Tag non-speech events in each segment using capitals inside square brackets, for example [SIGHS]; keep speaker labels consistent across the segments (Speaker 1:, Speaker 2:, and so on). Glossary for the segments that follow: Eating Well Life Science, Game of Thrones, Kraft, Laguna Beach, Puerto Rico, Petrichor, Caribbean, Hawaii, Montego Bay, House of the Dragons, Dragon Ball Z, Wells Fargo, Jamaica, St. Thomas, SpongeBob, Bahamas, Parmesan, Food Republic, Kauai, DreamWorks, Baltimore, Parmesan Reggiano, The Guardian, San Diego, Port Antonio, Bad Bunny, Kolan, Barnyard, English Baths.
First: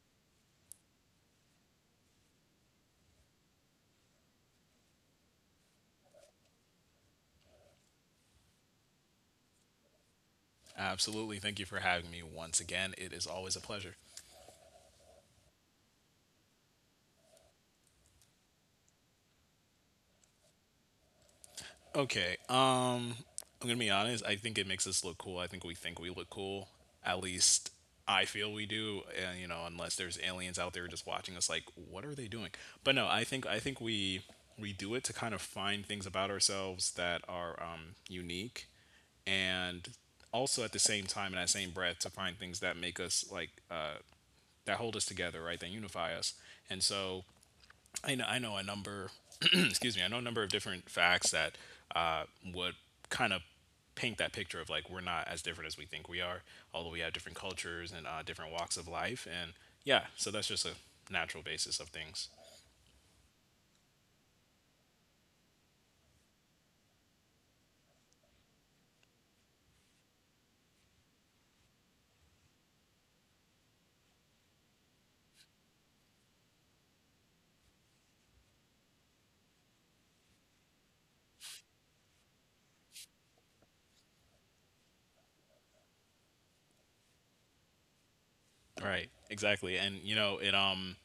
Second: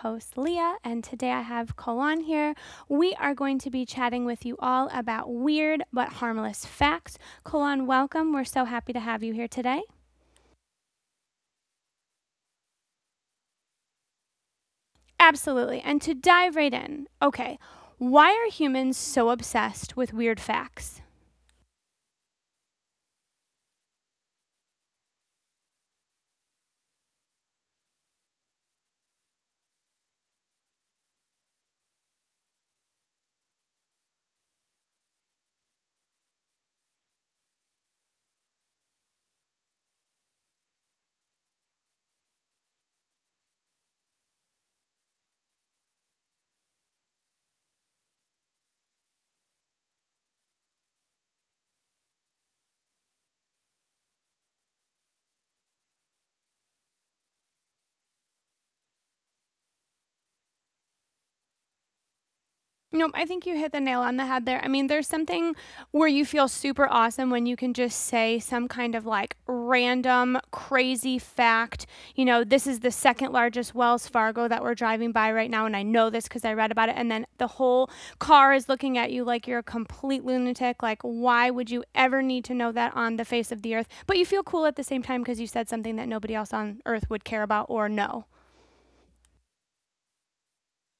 Speaker 1: host, Leah, and today I have Kolan here. We are going to be chatting with you all about weird but harmless facts. Kolan, welcome. We're so happy to have you here today.
Speaker 2: Absolutely. Thank you for having me once again. It is always a pleasure.
Speaker 1: Absolutely. And to dive right in, okay, why are humans so obsessed with weird facts?
Speaker 2: Okay. I'm gonna be honest. I think it makes us look cool. I think we look cool. At least I feel we do. And you know, unless there's aliens out there just watching us, like, what are they doing? But no, I think we do it to kind of find things about ourselves that are unique, and also at the same time in that same breath to find things that make us like that hold us together, right? That unify us. And so I know a number. [CLEARS THROAT] Excuse me. I know a number of different facts that uh, would kind of paint that picture of like we're not as different as we think we are, although we have different cultures and different walks of life. And yeah, so that's just a natural basis of things.
Speaker 1: Nope, I think you hit the nail on the head there. I mean, there's something where you feel super awesome when you can just say some kind of like random crazy fact. This is the second largest Wells Fargo that we're driving by right now, and I know this because I read about it. And then the whole car is looking at you like you're a complete lunatic. Like, why would you ever need to know that on the face of the earth? But you feel cool at the same time because you said something that nobody else on earth would care about or know.
Speaker 2: Right. Exactly. And you know it.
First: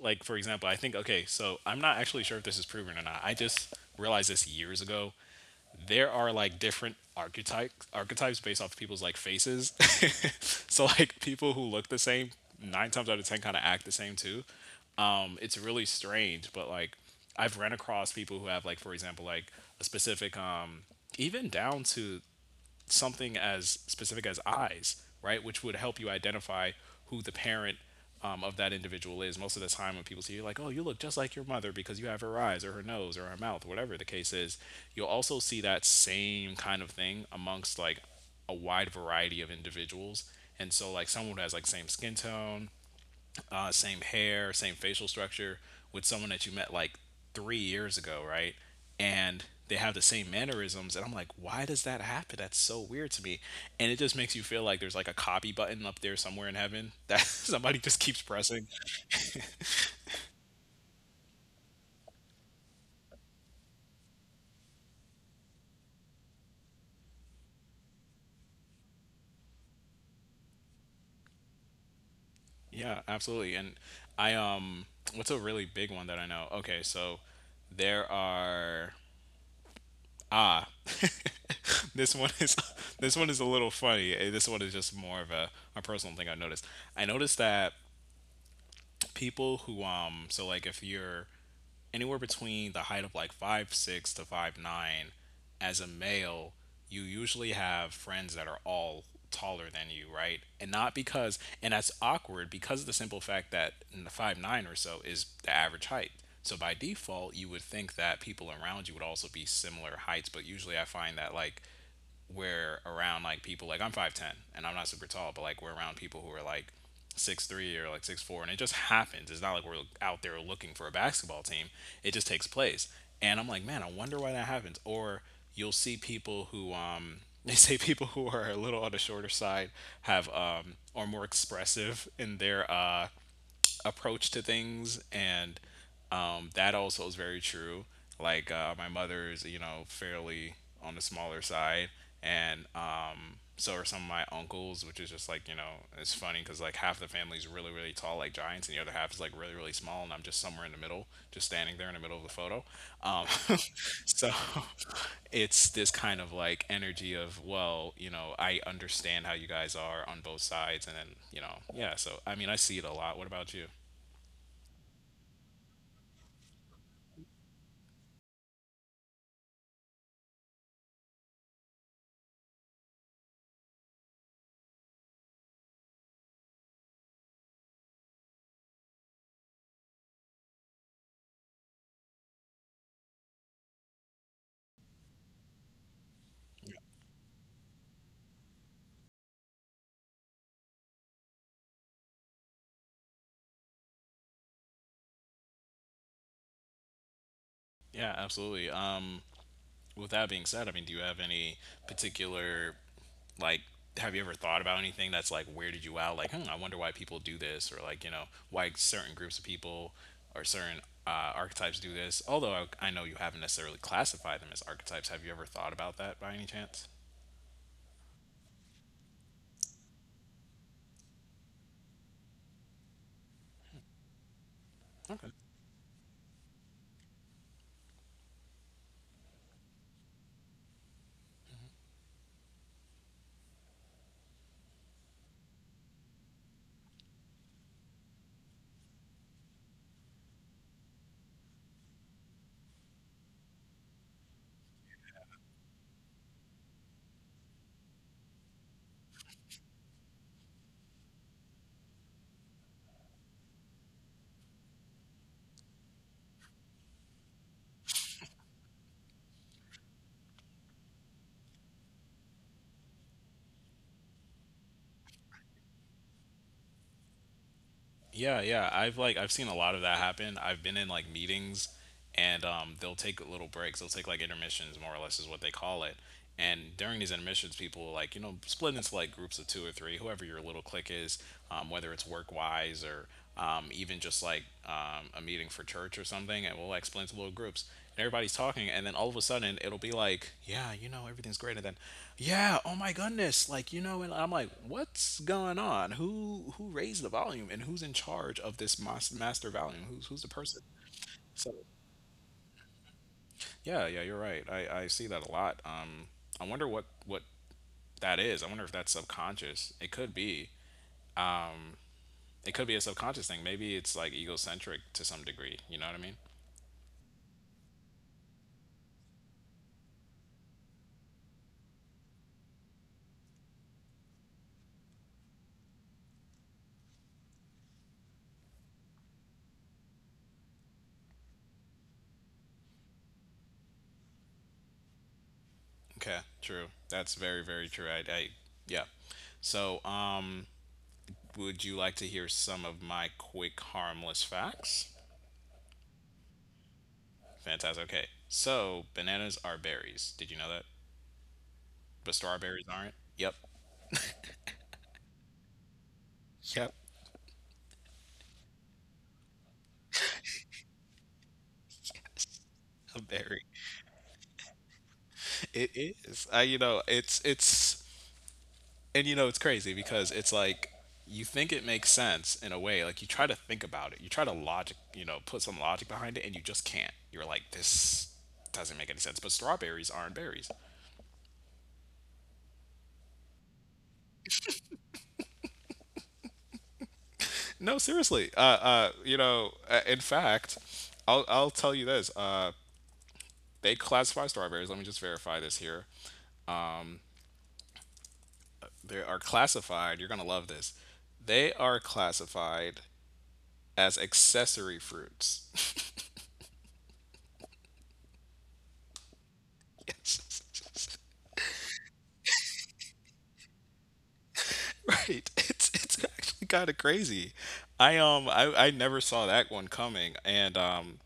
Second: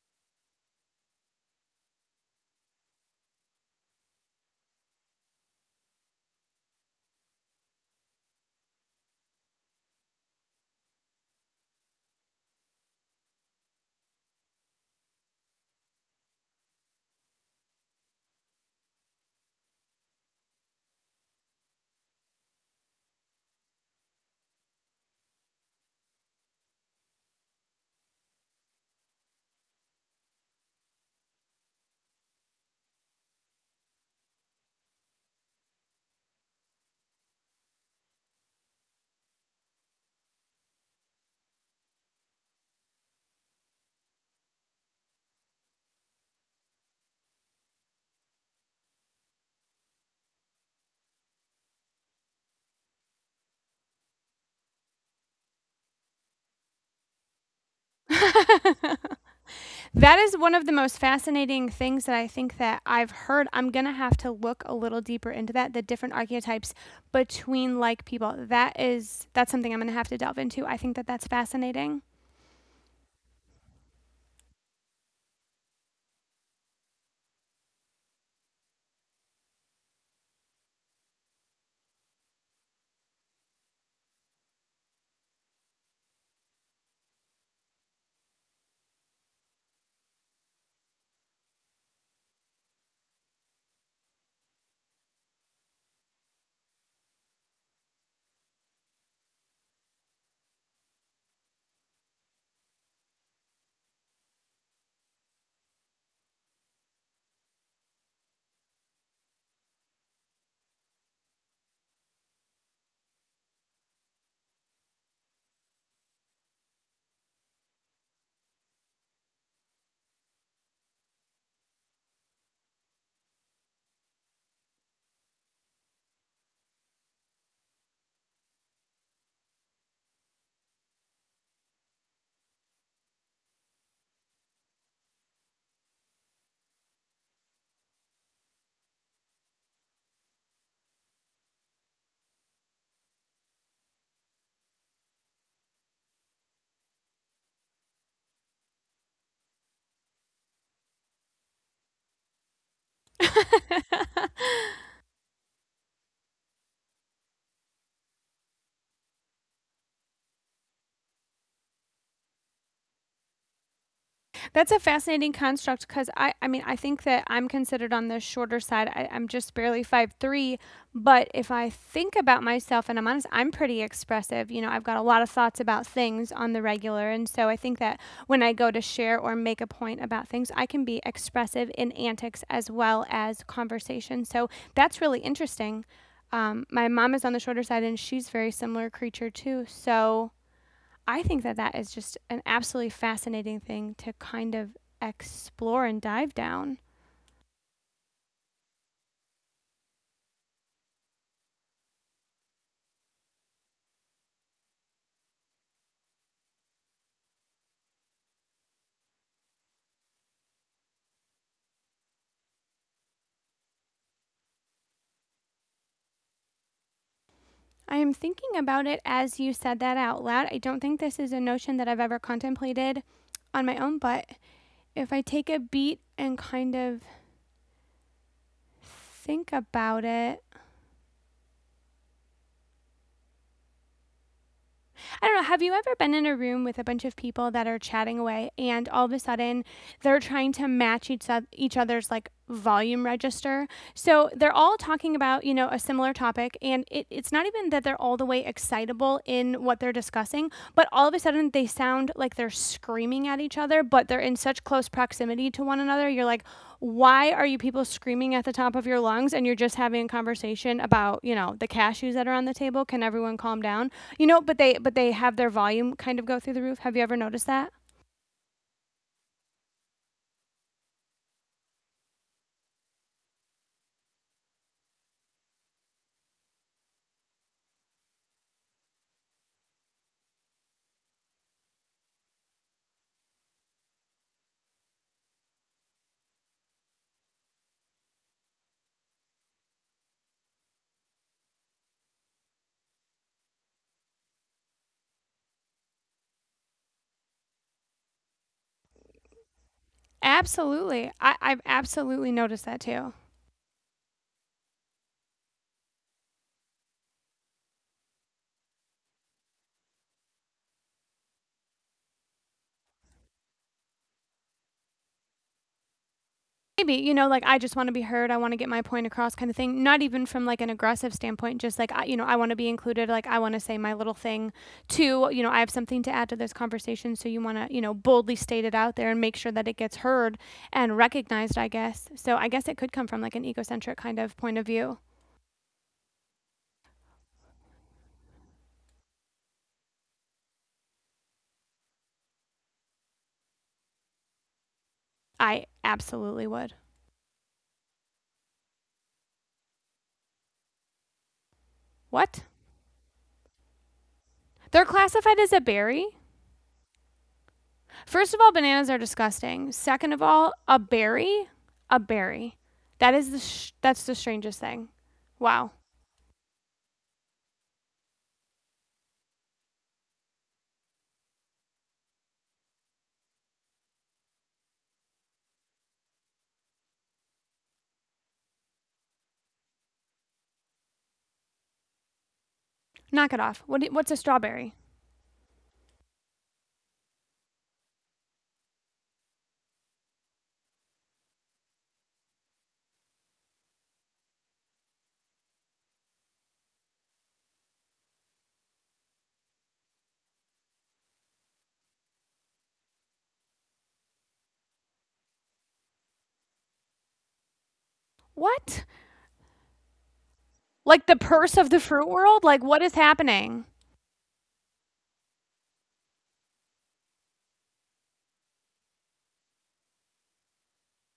Speaker 2: Like for example, I think okay. So I'm not actually sure if this is proven or not. I just realized this years ago. There are like different archetypes based off people's like faces. [LAUGHS] So like people who look the same, nine times out of ten kinda act the same too. It's really strange, but like I've run across people who have like, for example, like a specific even down to something as specific as eyes, right, which would help you identify who the parent of that individual is. Most of the time, when people see you, like, oh, you look just like your mother because you have her eyes or her nose or her mouth, whatever the case is, you'll also see that same kind of thing amongst like a wide variety of individuals. And so, like, someone who has like same skin tone, same hair, same facial structure with someone that you met like 3 years ago, right? And they have the same mannerisms, and I'm like, why does that happen? That's so weird to me, and it just makes you feel like there's like a copy button up there somewhere in heaven that [LAUGHS] somebody just keeps pressing.
Speaker 1: [LAUGHS] That is one of the most fascinating things that I think that I've heard. I'm going to have to look a little deeper into that, the different archetypes between like people. That's something I'm going to have to delve into. I think that that's fascinating.
Speaker 2: Yeah, absolutely. And I what's a really big one that I know? Okay, so there are ah [LAUGHS] this one is [LAUGHS] this one is a little funny. This one is just more of a personal thing I noticed. That people who so like if you're anywhere between the height of like 5'6" to 5'9" as a male, you usually have friends that are all taller than you, right? And not because and that's awkward because of the simple fact that in the 5'9" or so is the average height, so by default you would think that people around you would also be similar heights, but usually I find that like we're around like people, like I'm 5'10" and I'm not super tall, but like we're around people who are like 6'3" or like 6'4", and it just happens. It's not like we're out there looking for a basketball team. It just takes place, and I'm like, man, I wonder why that happens. Or you'll see people who [LAUGHS] they say people who are a little on the shorter side have are more expressive in their approach to things, and that also is very true. Like, my mother is, you know, fairly on the smaller side, and so are some of my uncles, which is just like, you know, it's funny because like half the family's really really tall like giants, and the other half is like really really small, and I'm just somewhere in the middle, just standing there in the middle of the photo. um, [LAUGHS] so
Speaker 1: [LAUGHS]
Speaker 2: [LAUGHS] it's this kind of like energy of, well, you know, I understand how you guys are on both sides. And then, you know, yeah, so I mean, I see it a lot. What about you?
Speaker 1: That's a fascinating construct because I mean, I think that I'm considered on the shorter side. I'm just barely 5'3", but if I think about myself and I'm honest, I'm pretty expressive. I've got a lot of thoughts about things on the regular, and so I think that when I go to share or make a point about things, I can be expressive in antics as well as conversation. So that's really interesting. My mom is on the shorter side, and she's very similar creature too. So I think that that is just an absolutely fascinating thing to kind of explore and dive down.
Speaker 2: Yeah, absolutely. With that being said, I mean, do you have any particular, like, have you ever thought about anything that's like weirded you out? Like, hmm, I wonder why people do this, or like, you know, why certain groups of people or certain archetypes do this. Although I know you haven't necessarily classified them as archetypes. Have you ever thought about that by any chance?
Speaker 1: I am thinking about it as you said that out loud. I don't think this is a notion that I've ever contemplated on my own, but if I
Speaker 2: Okay.
Speaker 1: take a beat and kind of think about it, I don't know, have you ever been in a room with a bunch of people that are chatting away and all of a sudden they're trying to match each other's like volume register? So they're all talking about, you know, a similar topic and it's not even that they're all the way excitable in what they're discussing, but all of a sudden they sound like they're screaming at each other, but they're in such close proximity to one another. You're like, why are you people screaming at the top of your lungs and you're just having a conversation about, you know, the cashews that are on the table? Can everyone calm down? You know, but they have their volume kind of go through the roof. Have you ever noticed that?
Speaker 2: Yeah, yeah. I've seen a lot of that happen. I've been in like meetings, and they'll take little breaks. They'll take like intermissions more or less is what they call it. And during these intermissions, people will, like, you know, split into like groups of two or three, whoever your little clique is, whether it's work wise or even just like a meeting for church or something, and we'll like split into little groups, and everybody's talking, and then all of a sudden it'll be like, yeah, you know, everything's great, and then, yeah, oh my goodness, like, you know, and I'm like, what's going on? Who raised the volume, and who's in charge of this master volume? Who's the person?
Speaker 1: Absolutely. I,
Speaker 2: So
Speaker 1: I've absolutely noticed that too.
Speaker 2: yeah, yeah, you're right. I see that a lot. I wonder what that is. I wonder if that's subconscious. It could be a subconscious thing. Maybe it's like egocentric to some degree. You know what I mean?
Speaker 1: Maybe, like I just want to be heard. I want to get my point across kind of thing. Not even from like an aggressive standpoint, just like, I want to be included. Like I want to say my little thing too. You know, I have something to add to this conversation. So you want to, boldly state it out there and make sure that it gets heard and recognized, I guess. So I guess it could come from like an egocentric kind of point of view.
Speaker 2: Okay, true. That's very, very true. I yeah. So, would you like to hear some of my quick, harmless facts?
Speaker 1: I absolutely would.
Speaker 2: Fantastic. Okay. So, bananas are berries. Did you know that? But
Speaker 1: What?
Speaker 2: strawberries aren't? Yep.
Speaker 1: They're classified as a berry?
Speaker 2: Yep.
Speaker 1: First of all, bananas are disgusting. Second of all, a berry, a berry.
Speaker 2: A
Speaker 1: That is the
Speaker 2: berry.
Speaker 1: sh-
Speaker 2: [LAUGHS]
Speaker 1: that's the strangest thing. Wow.
Speaker 2: It is. I, you know, and you know, it's crazy because it's like, you think it makes sense in a way. Like, you try to think about it. You try to logic, you know, put some logic behind it, and you just can't. You're like, this doesn't make any sense. But strawberries aren't berries.
Speaker 1: Knock it off. What's a strawberry?
Speaker 2: No, seriously. You know, in fact, I'll tell you this. They classify strawberries. Let me just verify this here. They are classified. You're gonna love this. They are classified as accessory fruits.
Speaker 1: What? Like the purse of the fruit world? Like what is happening?
Speaker 2: [LAUGHS] Right. It's actually kind of crazy. I never saw that one coming. And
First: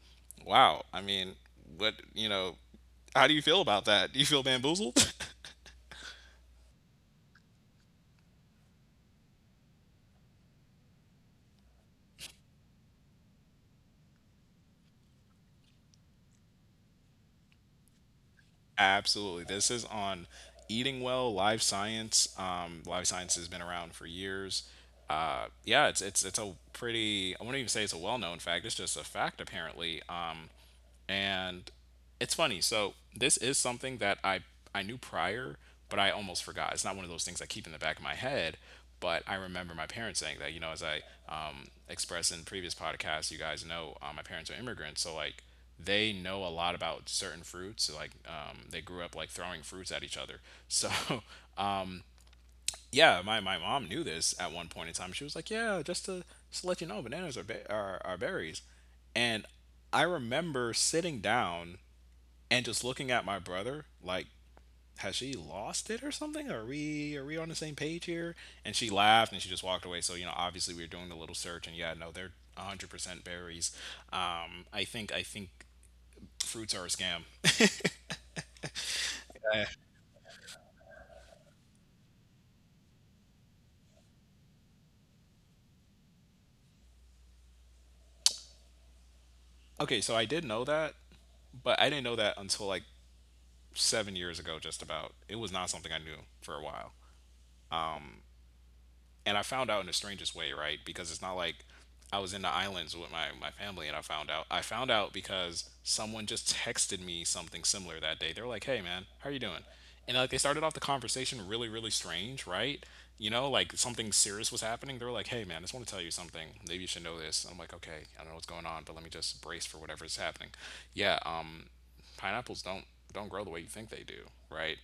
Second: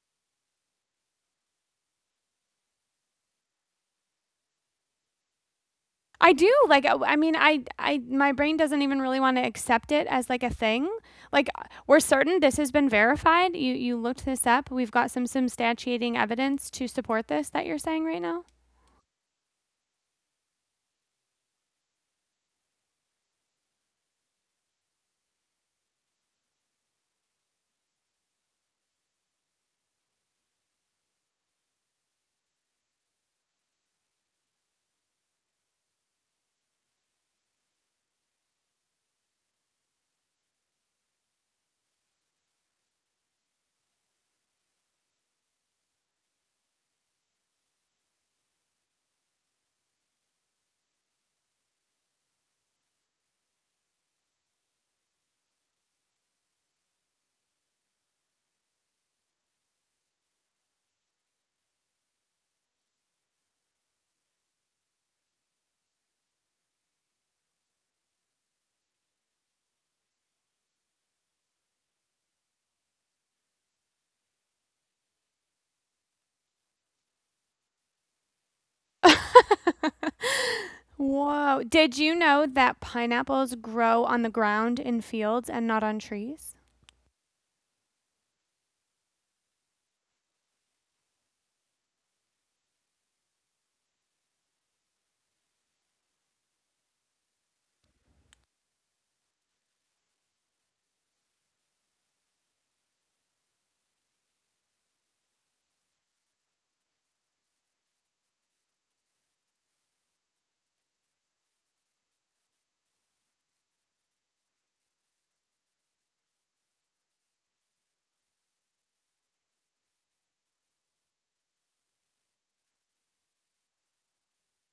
Speaker 2: wow. I mean, what, you know? How do you feel about that? Do you feel bamboozled? [LAUGHS]
Speaker 1: I do. Like I mean, I my brain doesn't even really want to accept it as like a thing. Like we're certain this has been verified. You looked this up. We've got some substantiating evidence to support this that you're saying right now.
Speaker 2: Absolutely. This is on Eating Well Life Science. Life Science has been around for years. Yeah, it's a pretty, I wouldn't even say it's a well-known fact. It's just a fact apparently, and it's funny. So this is something that I knew prior, but I almost forgot. It's not one of those things I keep in the back of my head, but I remember my parents saying that. You know, as I expressed in previous podcasts, you guys know my parents are immigrants, so like they know a lot about certain fruits. So, like they grew up like throwing fruits at each other. So [LAUGHS] yeah, my mom knew this at one point in time. She was like, yeah, just to let you know, bananas are, ba- are berries, and I remember sitting down and just looking at my brother like, has she lost it or something? Are we on the same page here? And she laughed and she just walked away. So, you know, obviously we were doing a little search, and yeah, no, they're 100% berries. I think fruits are a scam.
Speaker 1: [LAUGHS] Whoa. Did you know that pineapples grow on the ground in fields and not on trees?
Speaker 2: [LAUGHS] Okay, so I did know that, but I didn't know that until like 7 years ago, just about. It was not something I knew for a while, and I found out in the strangest way, right? Because it's not like I was in the islands with my family and I found out. I found out because someone just texted me something similar that day. They were like, hey, man, how are you doing? And like they started off the conversation really, really strange, right? You know, like something serious was happening. They were like, hey, man, I just want to tell you something. Maybe you should know this. And I'm like, okay, I don't know what's going on, but let me just brace for whatever is happening. Yeah, pineapples don't grow the way you think they do, right?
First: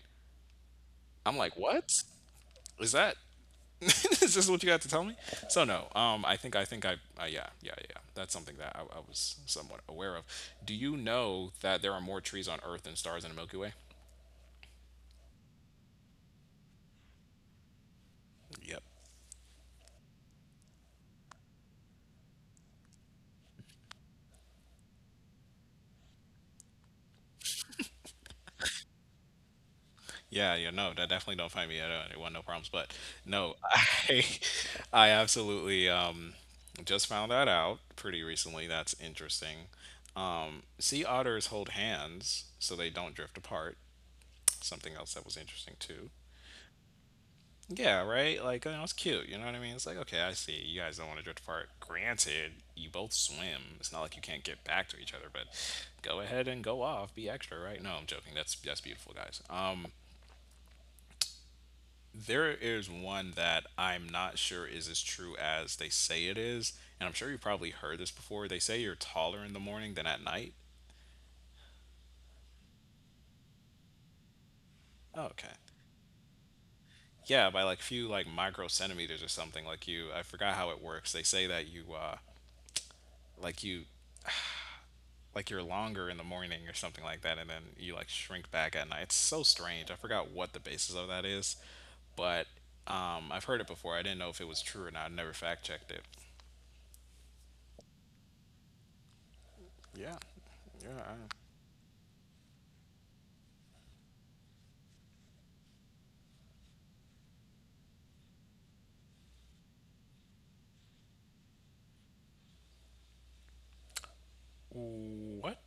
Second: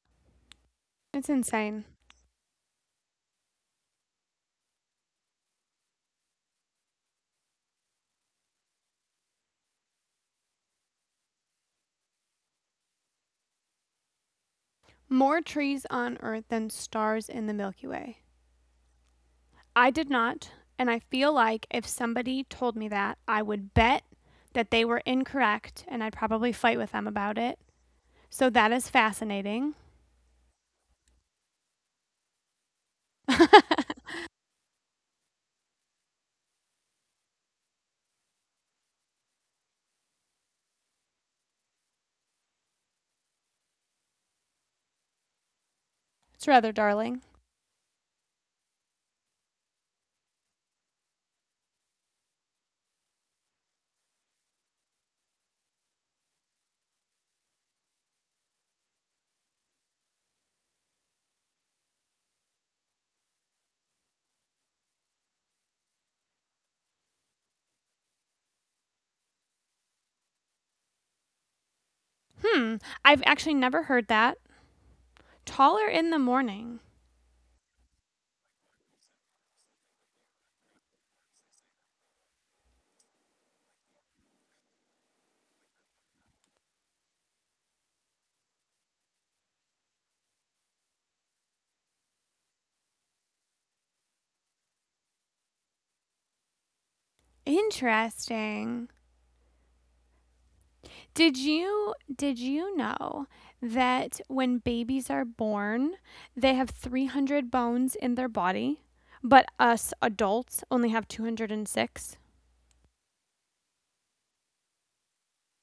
Speaker 1: It's
Speaker 2: I'm like,
Speaker 1: insane.
Speaker 2: what? Is that [LAUGHS] is this what you got to tell me? So no, I think I yeah, yeah, yeah. That's something that I was somewhat aware of. Do you know that there are more trees on Earth than stars in the Milky Way?
Speaker 1: More trees on Earth than stars in the Milky Way.
Speaker 2: Yep.
Speaker 1: I did not, and I feel like if somebody told me that, I would bet that they were incorrect and I'd probably fight with them about it. So that is fascinating.
Speaker 2: Yeah, yeah, no, that definitely don't find me. I don't want no problems, but
Speaker 1: [LAUGHS]
Speaker 2: no,
Speaker 1: It's
Speaker 2: [LAUGHS] I, I absolutely just found that out pretty recently. That's interesting. Sea otters hold hands so they don't drift apart. Something else that was interesting too.
Speaker 1: rather darling.
Speaker 2: Yeah, right? Like, you know, it's cute. You know what I mean? It's like, okay, I see. You guys don't want to drift apart. Granted, you both swim. It's not like you can't get back to each other, but go ahead and go off. Be extra, right? No, I'm joking. That's beautiful, guys. There is one that I'm not sure is as true as they say it is, and I'm sure you probably heard this before. They say you're taller in the morning than at night.
Speaker 1: Hmm. I've actually never heard that.
Speaker 2: Oh, okay.
Speaker 1: Taller in the morning.
Speaker 2: Yeah, by like few like micro centimeters or something. Like you, I forgot how it works. They say that you, like you you're longer in the morning or something like that, and then you like shrink back at night. It's so strange. I forgot what the basis of that is, but I've heard it before. I didn't know if it was true or not. I never fact checked it.
Speaker 1: Interesting.
Speaker 2: Yeah. Yeah.
Speaker 1: Did you know that when babies are born, they have 300 bones in their body, but us adults only have 206?
Speaker 2: What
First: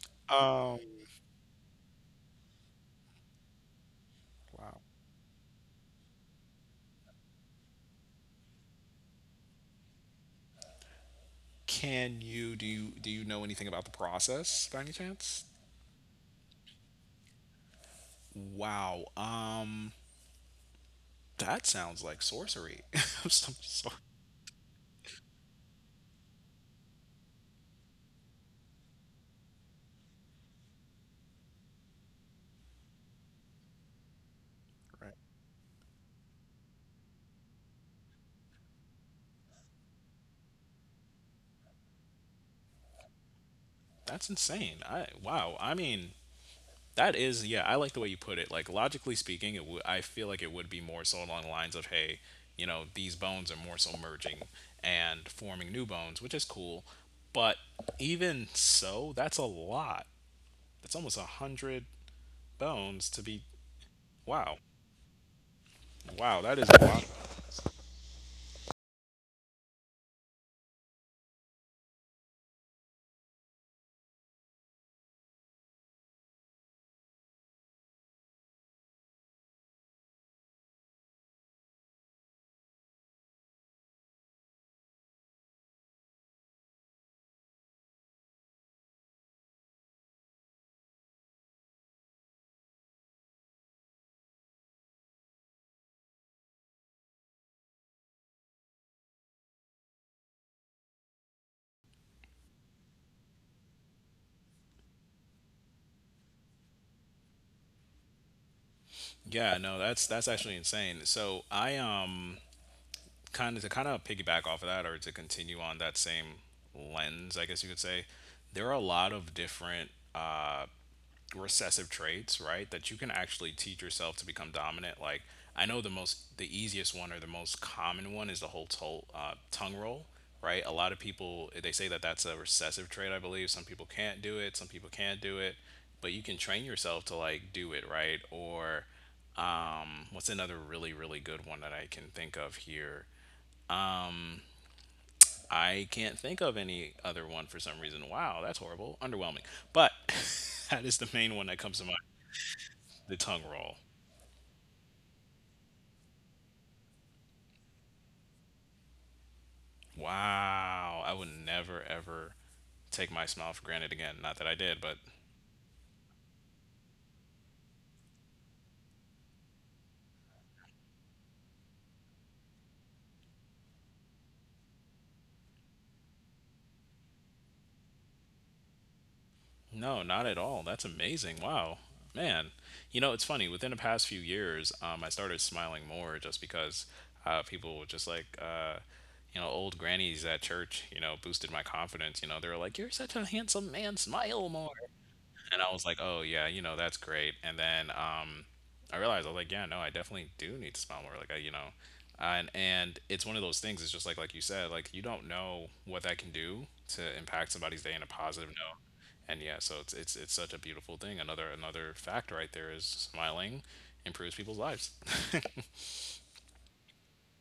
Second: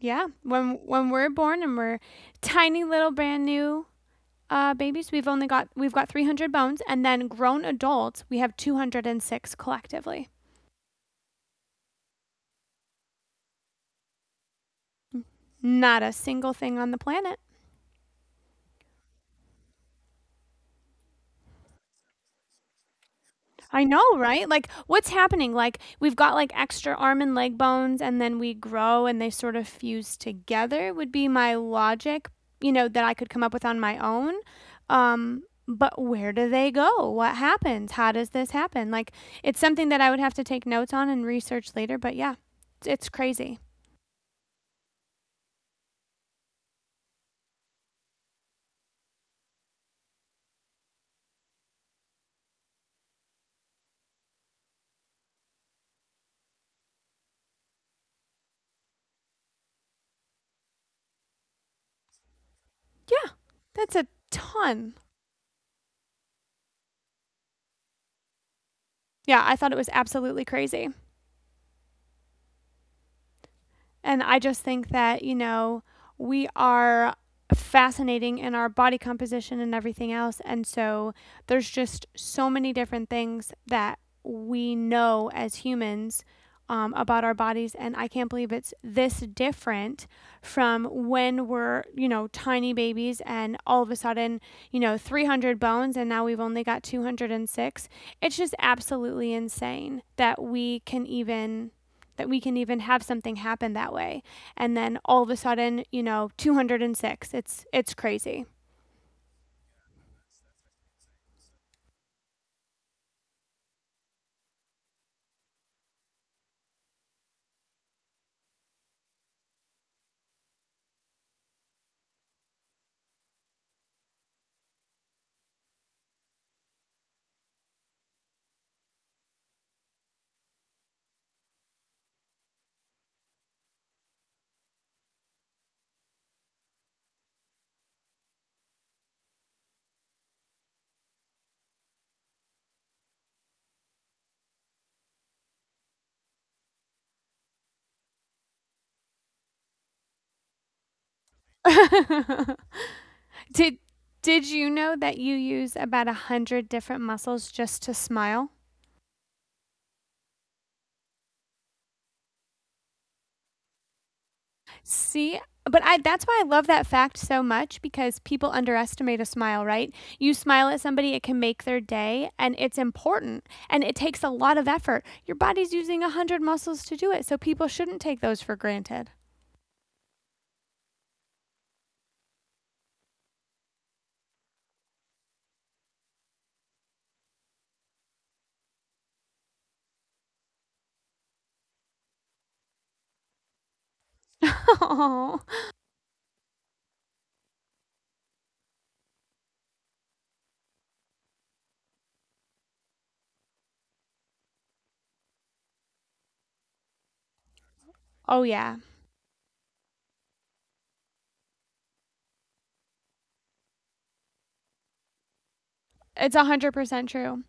Speaker 1: Yeah, when we're born and we're tiny little brand new
Speaker 2: wow.
Speaker 1: babies, we've got 300 bones, and then grown adults, we have 206 collectively.
Speaker 2: can you do? You do you know anything about the process by any chance?
Speaker 1: Not a single thing on the planet.
Speaker 2: Wow. That sounds like sorcery [LAUGHS] of some
Speaker 1: I
Speaker 2: sort.
Speaker 1: know, right? Like, what's happening? Like, we've got like extra arm and leg bones, and then we grow and they sort of fuse together, would be my logic, that I could come up with on my own.
Speaker 2: Right.
Speaker 1: But where do they go? What happens? How does this happen? Like, it's something that I would have to take notes on and research later, but yeah, it's crazy.
Speaker 2: That's insane. I wow. I mean, That is, yeah, I like the way you put it. Like logically speaking, I feel like it would be more so along the lines of, hey, you know, these bones are more so merging and forming new bones, which is cool. But even so, that's a lot. That's almost a hundred bones
Speaker 1: Yeah,
Speaker 2: to be.
Speaker 1: that's a
Speaker 2: Wow,
Speaker 1: ton.
Speaker 2: wow, that is a lot.
Speaker 1: Yeah, I thought it was absolutely crazy. And I just think that, we are fascinating in our body composition and everything else. And so there's just so many different things that we know as humans about our bodies. And I can't believe it's this different from when we're, tiny babies and all of a sudden, 300 bones and now we've only got 206. It's just absolutely insane that we can even have something happen that way. And then all of a sudden, 206. It's crazy.
Speaker 2: Yeah, no, that's actually insane. So I kind of to piggyback off of that, or to continue on that same lens, I guess you could say, there are a lot of different uh, recessive traits, right? That you can actually teach yourself to become dominant. Like I know the most, the easiest one or the most common one is the whole tongue roll, right? A lot of people they say that that's a recessive trait. I believe some people can't do it, some people can't do it, but you can train yourself to like do it, right? Or what's another really good one that I can think of here? I can't think of any other one for some reason. Wow, that's horrible, underwhelming. But [LAUGHS] that is the main one that comes to mind.
Speaker 1: [LAUGHS]
Speaker 2: The tongue
Speaker 1: did
Speaker 2: roll.
Speaker 1: did you know that you use about 100 different muscles just to smile?
Speaker 2: Wow. I would never, ever take my smile for granted again. Not that I did, but
Speaker 1: See, but I that's why I love that fact so much because people underestimate a smile, right? You smile at somebody, it can make their day and it's important and it takes a lot of effort. Your body's using 100 muscles to do it, so people shouldn't take those for granted.
Speaker 2: no, not at all. That's amazing. Wow. Man. You know, it's funny. Within the past few years, I started smiling more just because people were just like, you know, old grannies at church, you know, boosted my confidence. You know, they were like, you're such a handsome man. Smile more.
Speaker 1: [LAUGHS] Oh
Speaker 2: And I was like, oh yeah, you know that's great. And then I realized I was like, yeah, no, I definitely do need to smile more. Like I, you know, and it's one of those things. It's just like you said, like you don't know what that can do to impact somebody's day in a positive
Speaker 1: yeah.
Speaker 2: note. And yeah, so it's such a beautiful thing. Another fact right there is smiling improves people's lives. [LAUGHS]
Speaker 1: It's 100% true.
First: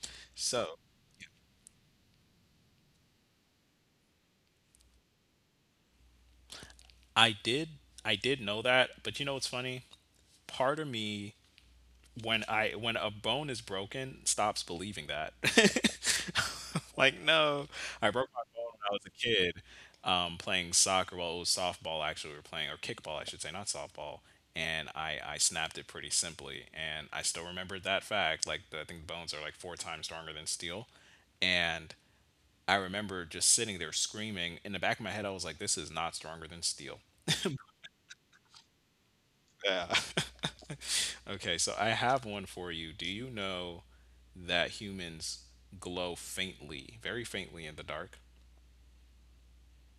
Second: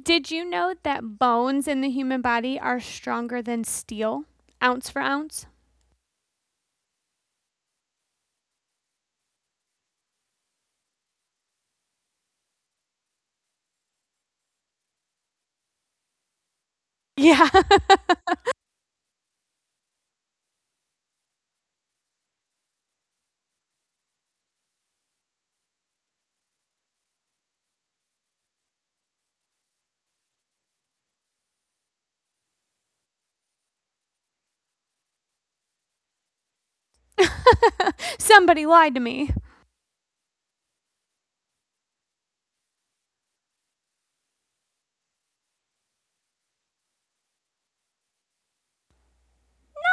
Speaker 1: Did you know
Speaker 2: So
Speaker 1: that bones in the human body are stronger than steel, ounce for ounce?
Speaker 2: I did I did know that, but you know what's funny? Part of me when a bone is broken, stops believing that. [LAUGHS] Like,
Speaker 1: Yeah.
Speaker 2: no, I broke my bone when I was a kid, playing soccer. Well, it was softball actually. We were playing or kickball, I should say, not softball. And I snapped it pretty simply, and I still remembered that fact. Like, I think bones are like four times stronger than steel, and I remember just sitting there screaming. In the back of my head, I was like, "This is not stronger than steel."
Speaker 1: [LAUGHS] Somebody lied to me.
Speaker 2: Yeah. [LAUGHS] Okay, so I have one for you. Do you know that humans glow faintly, very faintly in the dark?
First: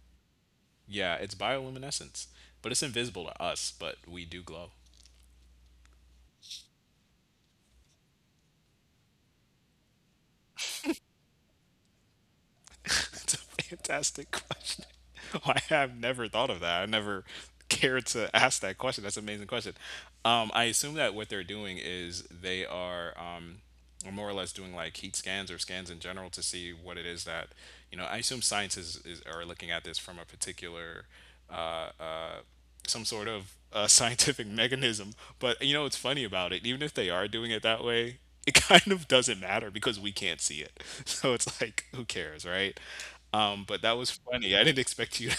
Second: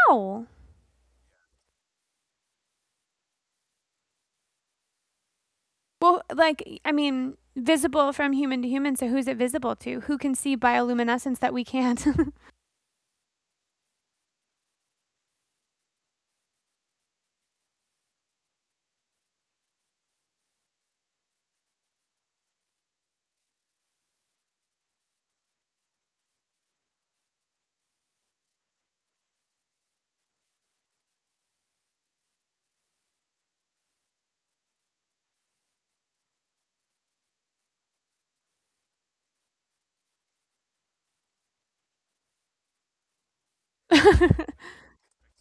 Speaker 1: No.
Speaker 2: Yeah, it's bioluminescence, but it's invisible to us, but we do glow.
Speaker 1: Well, like, I mean, visible from human to human, so who's it visible to? Who can see bioluminescence that we can't?
Speaker 2: [LAUGHS] It's a fantastic question. [LAUGHS] I have never thought of that. I never cared to ask that question. That's an amazing question. I assume that what they're doing is they are more or less doing like heat scans or scans in general to see what it is that you know. I assume science is are looking at this from a particular uh, uh, some sort of [LAUGHS] scientific mechanism. But you know what's funny about it? Even if they are doing it that way, [LAUGHS] it kind of doesn't matter because we can't see it. [LAUGHS] So it's like, who cares, right? But that was funny. I didn't expect you.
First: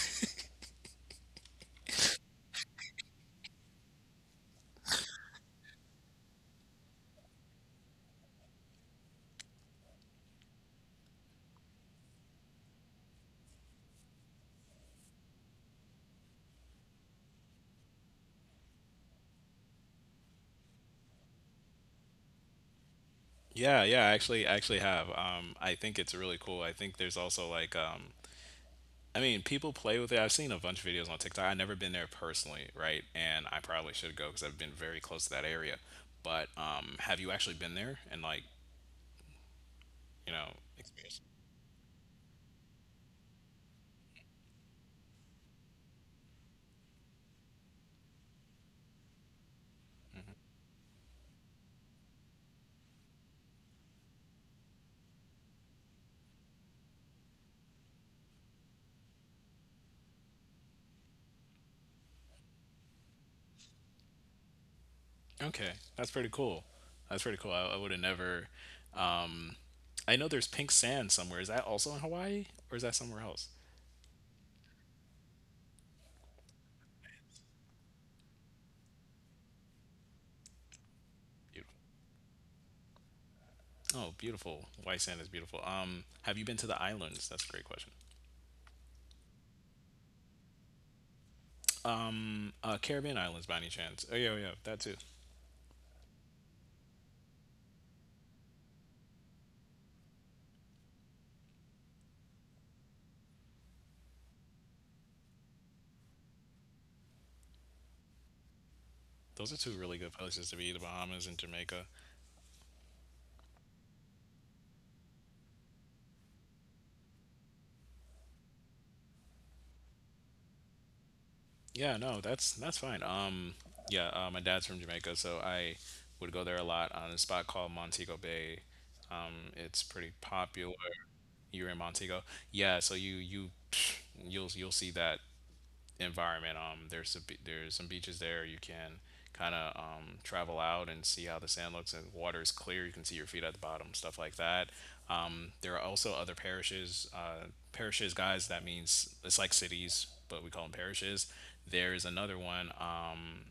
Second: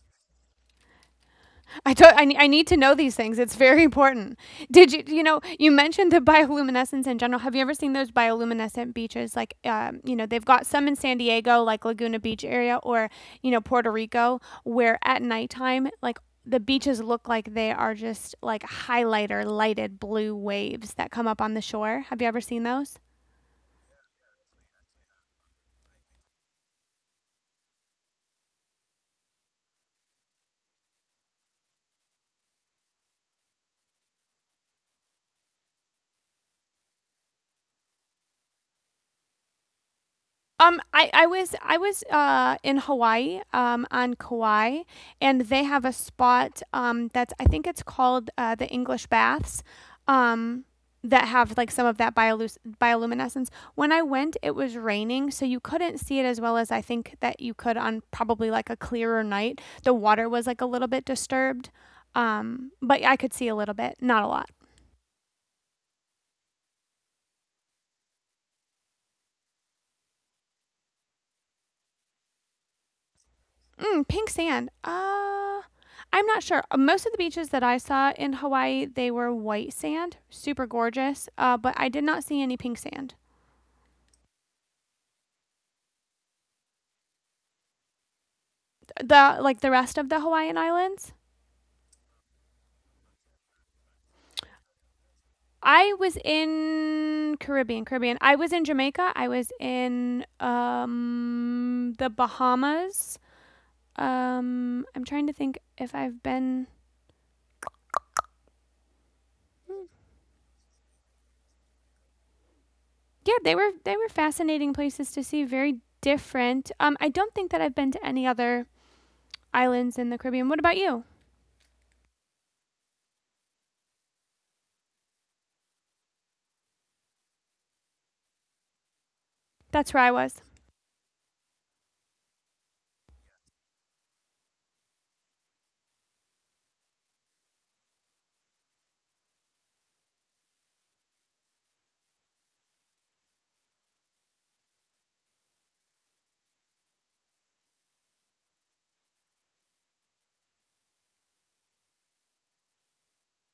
Speaker 1: I need to know these things. It's very important. Did you, you know, you mentioned the bioluminescence in general. Have you ever seen those bioluminescent beaches? Like, they've got some in San Diego, like Laguna Beach area, or, you know, Puerto Rico, where at nighttime, like, the beaches look like they are just like highlighter lighted blue waves that come up on the shore. Have you ever seen those?
Speaker 2: [LAUGHS] Yeah, yeah, I actually have. I think it's really cool. I think there's also like, I mean, people play with it. I've seen a bunch of videos on TikTok. I've never been there personally, right? And I probably should go because I've been very close to that area. But have you actually been there and like, you know,
Speaker 1: Um, I,
Speaker 2: experienced.
Speaker 1: I was I was in Hawaii on Kauai, and they have a spot that's I think it's called the English Baths, um, that have like some of that bioluminescence. When I went, it was raining, so you couldn't see it as well as I think that you could on probably like a clearer night. The water was like a little bit disturbed, but I could see a little bit, not a lot.
Speaker 2: Okay, that's pretty cool. That's pretty cool. I would have never. Um, I know there's pink sand somewhere. Is that also in Hawaii, or is that somewhere else?
Speaker 1: Pink sand. I'm not sure. Most of the beaches that I saw in Hawaii, they were white sand, super gorgeous. Uh,
Speaker 2: Beautiful.
Speaker 1: but I did not see any pink sand.
Speaker 2: Oh, beautiful. White sand is beautiful. Have you been to the islands? That's a great question.
Speaker 1: The rest of the Hawaiian islands.
Speaker 2: Caribbean islands by any chance? Oh yeah, oh, yeah, that too.
Speaker 1: I was in Caribbean, Caribbean. I was in Jamaica. I was in the Bahamas. I'm trying to think if I've been.
Speaker 2: Those are two really good places to be. The Bahamas and Jamaica.
Speaker 1: Yeah, they were fascinating places to see. Very different. I don't think that I've been to any other islands in the Caribbean. What about you?
Speaker 2: Yeah, no, that's fine. Yeah, my dad's from Jamaica, so I would go there a lot on a spot called Montego Bay. It's
Speaker 1: That's where I
Speaker 2: pretty
Speaker 1: was.
Speaker 2: popular. You're in Montego, yeah. So you you'll see that environment. There's some beaches there. You can kind of travel out and see how the sand looks and water is clear. You can see your feet at the bottom, stuff like that. There are also other parishes. Parishes, guys, that means it's like cities, but we call them parishes. There is another one.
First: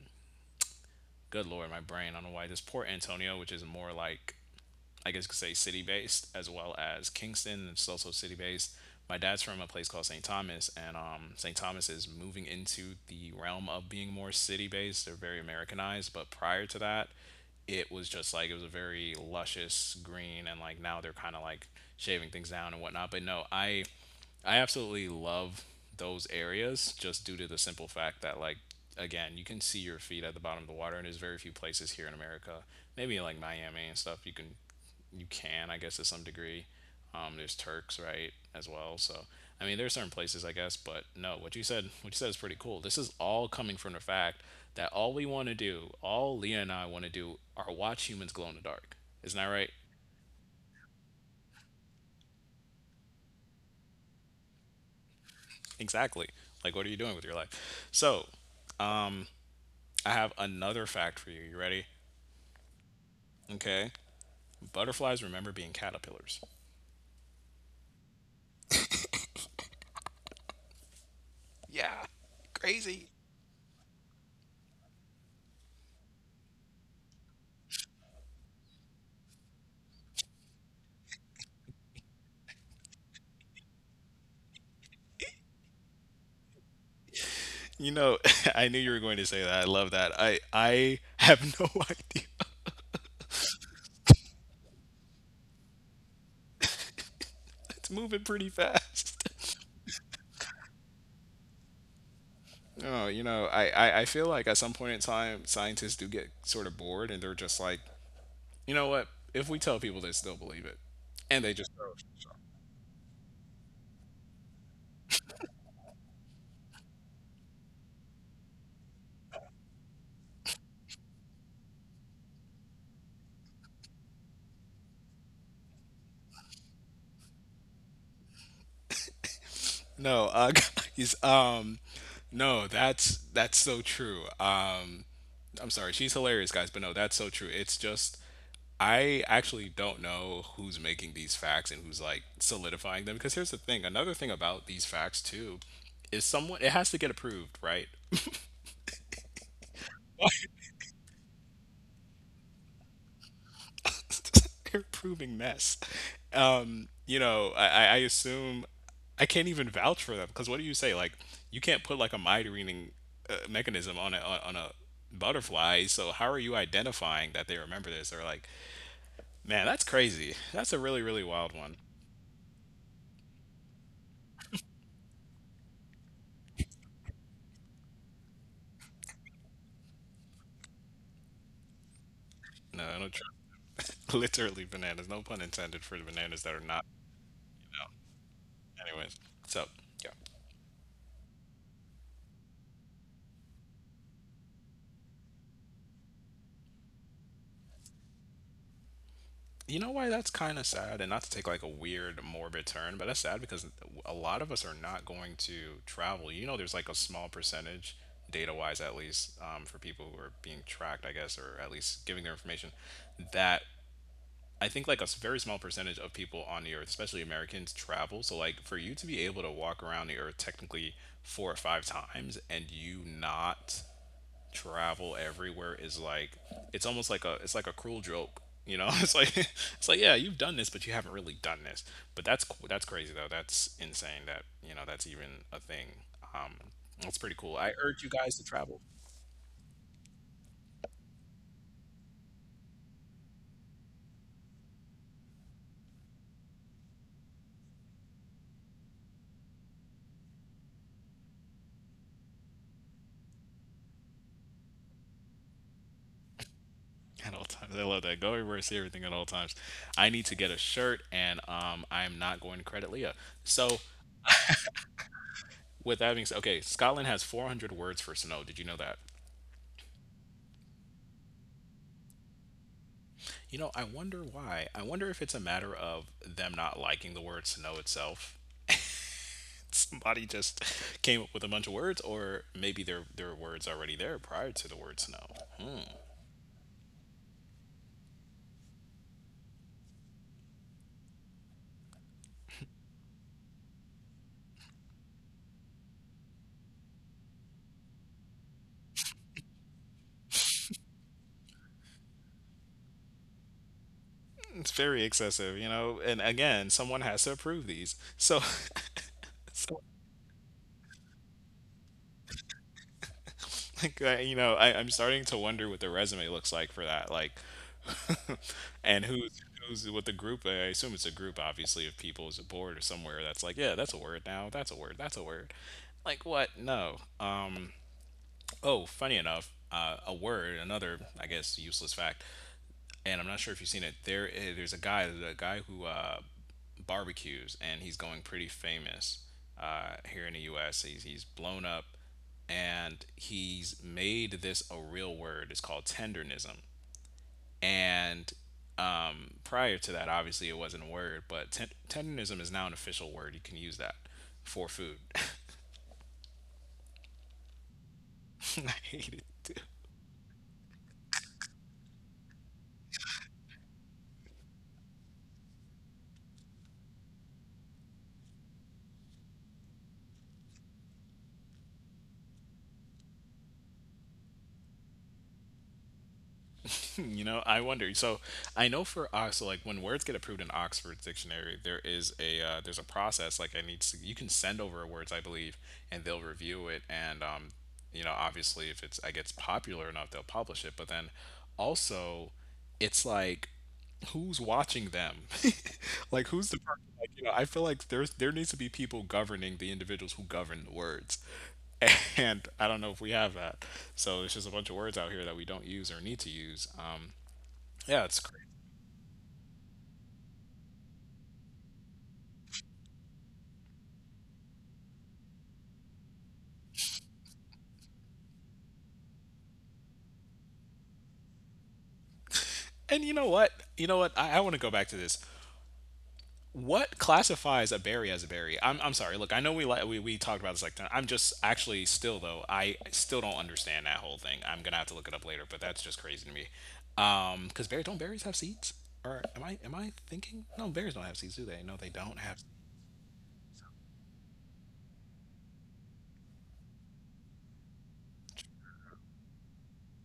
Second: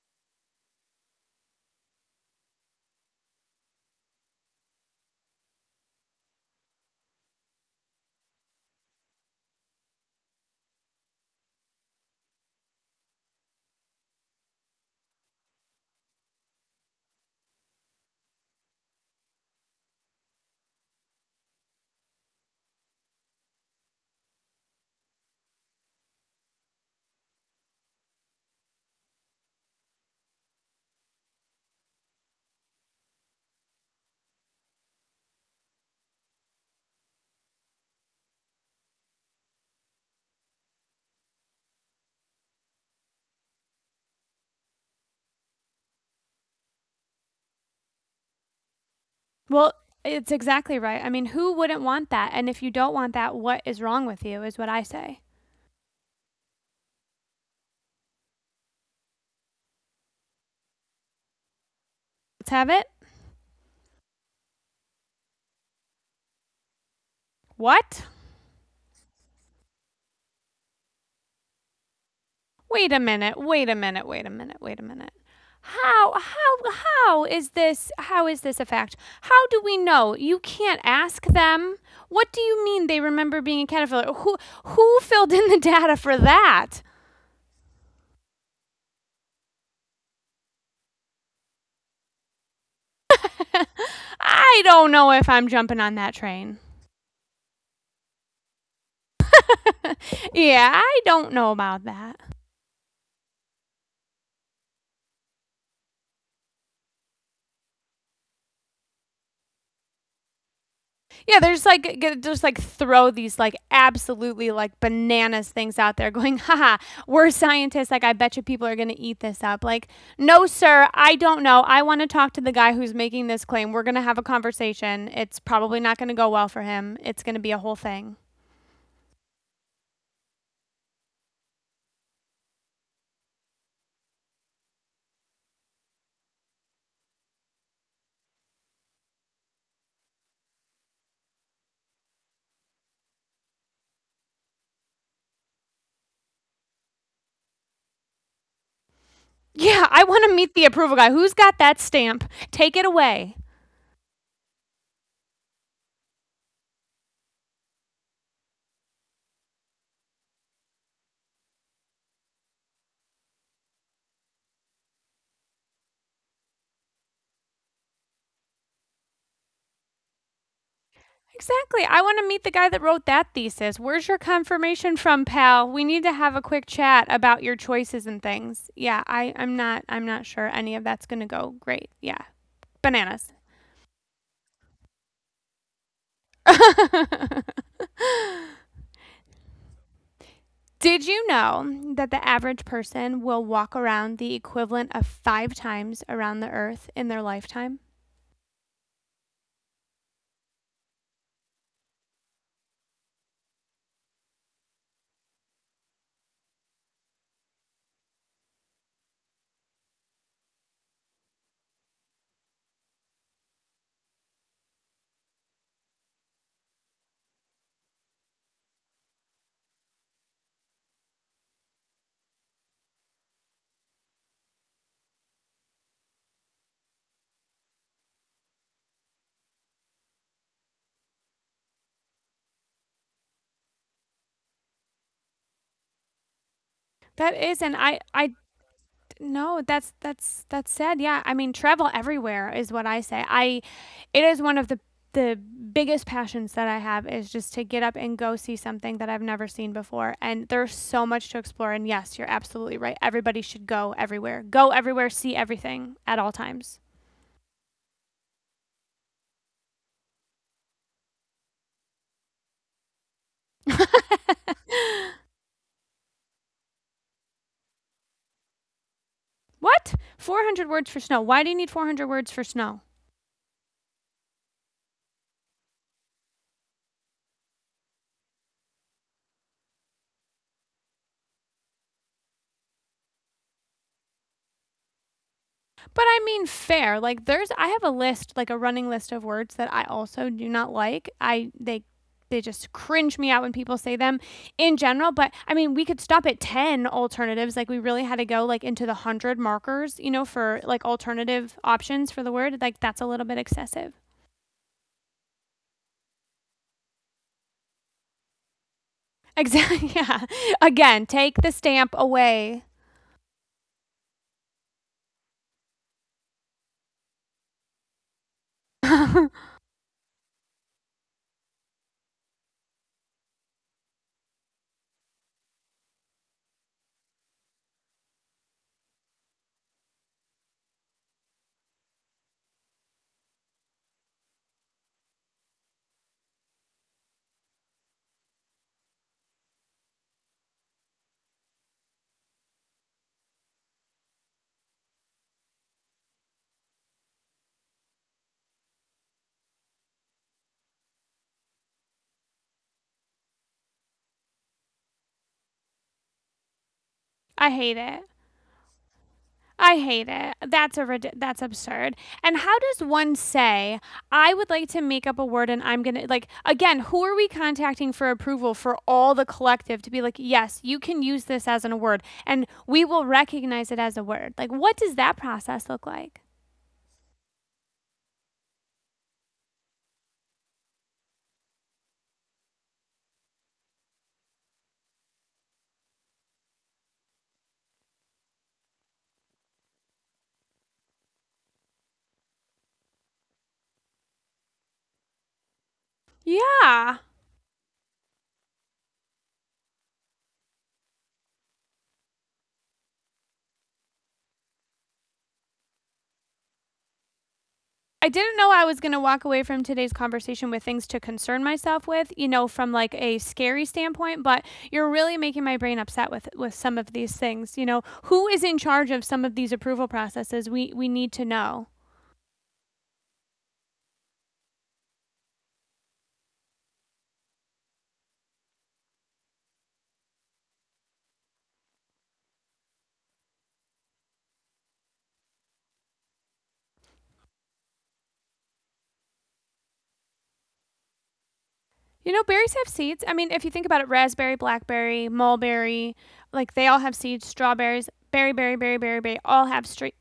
Speaker 2: Good lord, my brain. I don't know why. There's Port Antonio, which is more like I guess you could say city based as well as Kingston. It's also city based. My dad's from a place called St. Thomas, and St. Thomas is moving into the realm of being more city based. They're very Americanized, but prior to that, it was just like it was a very luscious green, and like now they're kind of like shaving things down and whatnot. But no, I absolutely love those areas just due to the simple fact that like again you can see your feet at the bottom of the water and there's very few places here in America maybe like Miami and stuff you can, I guess, to some degree. There's Turks, right, as well. So, I mean, there's certain places, I guess, but no, what you said is pretty cool. This is all coming from the fact that all Leah and I want to do, are watch humans glow in the dark. Isn't that right?
Speaker 1: Well, it's exactly right. I mean, who wouldn't want that? And if you don't want that, what is wrong with you is what I say.
Speaker 2: Exactly. Like, what are you doing with your life? So, I have another fact for you. You ready?
Speaker 1: Let's have it.
Speaker 2: Okay. Butterflies remember being caterpillars.
Speaker 1: What? Wait a minute. Wait a minute. Wait a minute. Wait a minute. How how how is this a fact? How do we know? You can't ask them. What do you mean they remember being a caterpillar? Who filled in the data for that?
Speaker 2: You know, [LAUGHS] I knew you were going to say that. I love that. I have no [LAUGHS] idea.
Speaker 1: I don't know if I'm jumping on that train.
Speaker 2: It's moving pretty fast.
Speaker 1: Yeah, I don't know about that.
Speaker 2: Oh, you know, I feel like at some point in time, scientists do get sort of bored and they're just like, you know what? If we tell people this, they'll believe it. And
Speaker 1: Yeah,
Speaker 2: they
Speaker 1: they're
Speaker 2: just
Speaker 1: just
Speaker 2: throw it.
Speaker 1: just like throw these like absolutely like bananas things out there, going, haha, we're scientists. Like, I bet you people are gonna eat this up. Like, no, sir, I don't know. I want to talk to the guy who's making this claim. We're gonna have a conversation. It's probably not gonna go well for him. It's gonna be a whole thing.
Speaker 2: No, [LAUGHS] guys, no, that's so true. I'm sorry, she's hilarious, guys, but no, that's so true. It's just I actually don't know who's making these facts and who's like solidifying them. Because here's the thing, another thing about these facts too is someone it has to get approved, right?
Speaker 1: Yeah, I want to meet the approval guy. Who's got that stamp? Take it away.
Speaker 2: [LAUGHS] They're proving mess. You know, I assume I can't even vouch for them because what do you say? Like, you can't put like a mind mechanism on a on a butterfly. So how are you identifying that they remember this? Or like, man, that's crazy. That's a really wild one.
Speaker 1: Exactly. I want to meet the guy that wrote that thesis. Where's your confirmation from, pal? We need to have a quick chat about your choices and things. Yeah, I'm not sure any of that's gonna go great. Yeah.
Speaker 2: No, I don't
Speaker 1: Bananas.
Speaker 2: trust. [LAUGHS] Literally bananas. No pun intended for the bananas that are not.
Speaker 1: [LAUGHS]
Speaker 2: You know. Anyways, so yeah.
Speaker 1: Did you know that the average person will walk around the equivalent of five times around the earth in their lifetime?
Speaker 2: You know why that's kind of sad, and not to take like a weird morbid turn, but that's sad because a lot of us are not going to travel. You know, there's like a small percentage, data wise at least, for people who are being tracked, I guess, or at least giving their information, that I think like very small percentage of people on the earth, especially Americans, travel. So, like, for you to be able to walk around the earth technically four or five times and you not travel everywhere is like it's like a cruel joke. [LAUGHS] It's like [LAUGHS] it's like yeah, you've done this but you haven't really done this. But that's crazy though, that's insane that you know that's even a thing. um
Speaker 1: That is, and
Speaker 2: that's pretty
Speaker 1: I,
Speaker 2: cool, I
Speaker 1: I
Speaker 2: urge you guys to travel.
Speaker 1: No, that's sad. Yeah, I mean, travel everywhere is what I say. I, it is one of the biggest passions that I have is just to get up and go see something that I've never seen before. And there's so much to explore. And yes, you're absolutely right. Everybody should go everywhere. Go everywhere. See everything at all times.
Speaker 2: [LAUGHS] At all times, I love that. Go everywhere, see everything at all times. I need to get a shirt and I'm not going to credit Leah. So
Speaker 1: [LAUGHS]
Speaker 2: with that being said, okay, Scotland has 400 words for snow, did you know that?
Speaker 1: What? 400 words for snow. Why do you need 400 words for snow?
Speaker 2: You know, I wonder why. I wonder if it's a matter of them not liking the word snow itself. [LAUGHS] Somebody just [LAUGHS] came up with a bunch of words, or maybe there were words already there prior to the word snow.
Speaker 1: But I mean fair. Like there's I have a list, like a running list of words that I also do not like. I they just cringe me out when people say them in general, but I mean we could stop at 10 alternatives. Like we really had to go like into the 100 markers, for like alternative options for the word. Like that's a little bit excessive.
Speaker 2: It's very excessive, you know. And again, someone has to approve these. So, [LAUGHS]
Speaker 1: Exactly.
Speaker 2: so
Speaker 1: [LAUGHS] Yeah. Again, take the stamp away.
Speaker 2: like, I'm starting to wonder what the resume looks like for that. Like,
Speaker 1: [LAUGHS]
Speaker 2: [LAUGHS] and
Speaker 1: I
Speaker 2: who's with the group? I assume it's a group, obviously, of people, is a board or somewhere that's like, yeah, that's a word now. That's a word. That's a word. Like what? No. Oh, funny enough, a word, another, I guess, useless fact, and I'm not sure if you've seen it. There's a guy who barbecues, and he's going pretty famous here in the U.S. He's blown up, and he's made this a real word. It's called tendernism, and prior to that, obviously, it wasn't a word, but tendernism is now an official word. You can use that for food. [LAUGHS]
Speaker 1: hate it.
Speaker 2: I hate it. Too.
Speaker 1: I hate it. That's a rid- that's absurd. And how does one say I would like to make up a word and I'm going to like again, who are we contacting for approval for all the collective to be like, "Yes, you can use this as a word and we will recognize it as a word." Like what does that process look like?
Speaker 2: [LAUGHS] You know, I wonder. So I know for Ox, so like when words get approved in Oxford Dictionary, there is a there's a process. Like I need to, you can send over words, I believe, and they'll review it. And you know, obviously, if it's I gets popular enough, they'll publish it. But then also, it's like who's watching them? [LAUGHS] Like, who's the person?
Speaker 1: Yeah.
Speaker 2: Like, you know, I feel like there needs to be people governing the individuals who govern the words. [LAUGHS] And I don't know if we have that. So it's just a bunch of words out here that we don't use or need to use. Yeah,
Speaker 1: I
Speaker 2: it's
Speaker 1: didn't
Speaker 2: crazy.
Speaker 1: know I was going to walk away from today's conversation with things to concern myself with, from like a scary standpoint, but you're really making my brain upset with some of these things. Who is in charge of some of these approval processes? We need to know.
Speaker 2: And you know what? You know what? I want to go back to this. What classifies a berry as a berry? I'm sorry. Look, I know we talked about this like ten- I'm just actually still though I still don't understand that whole thing. I'm gonna have to look it up later, but that's just crazy to me. Because berries don't berries have seeds? Or am I thinking? No, berries don't have seeds, do they? No, they
Speaker 1: You
Speaker 2: don't
Speaker 1: know,
Speaker 2: have.
Speaker 1: berries have seeds. I mean, if you think about it, raspberry, blackberry, mulberry, like they all have seeds. Strawberries, berry, berry, berry, berry, berry, all have straight,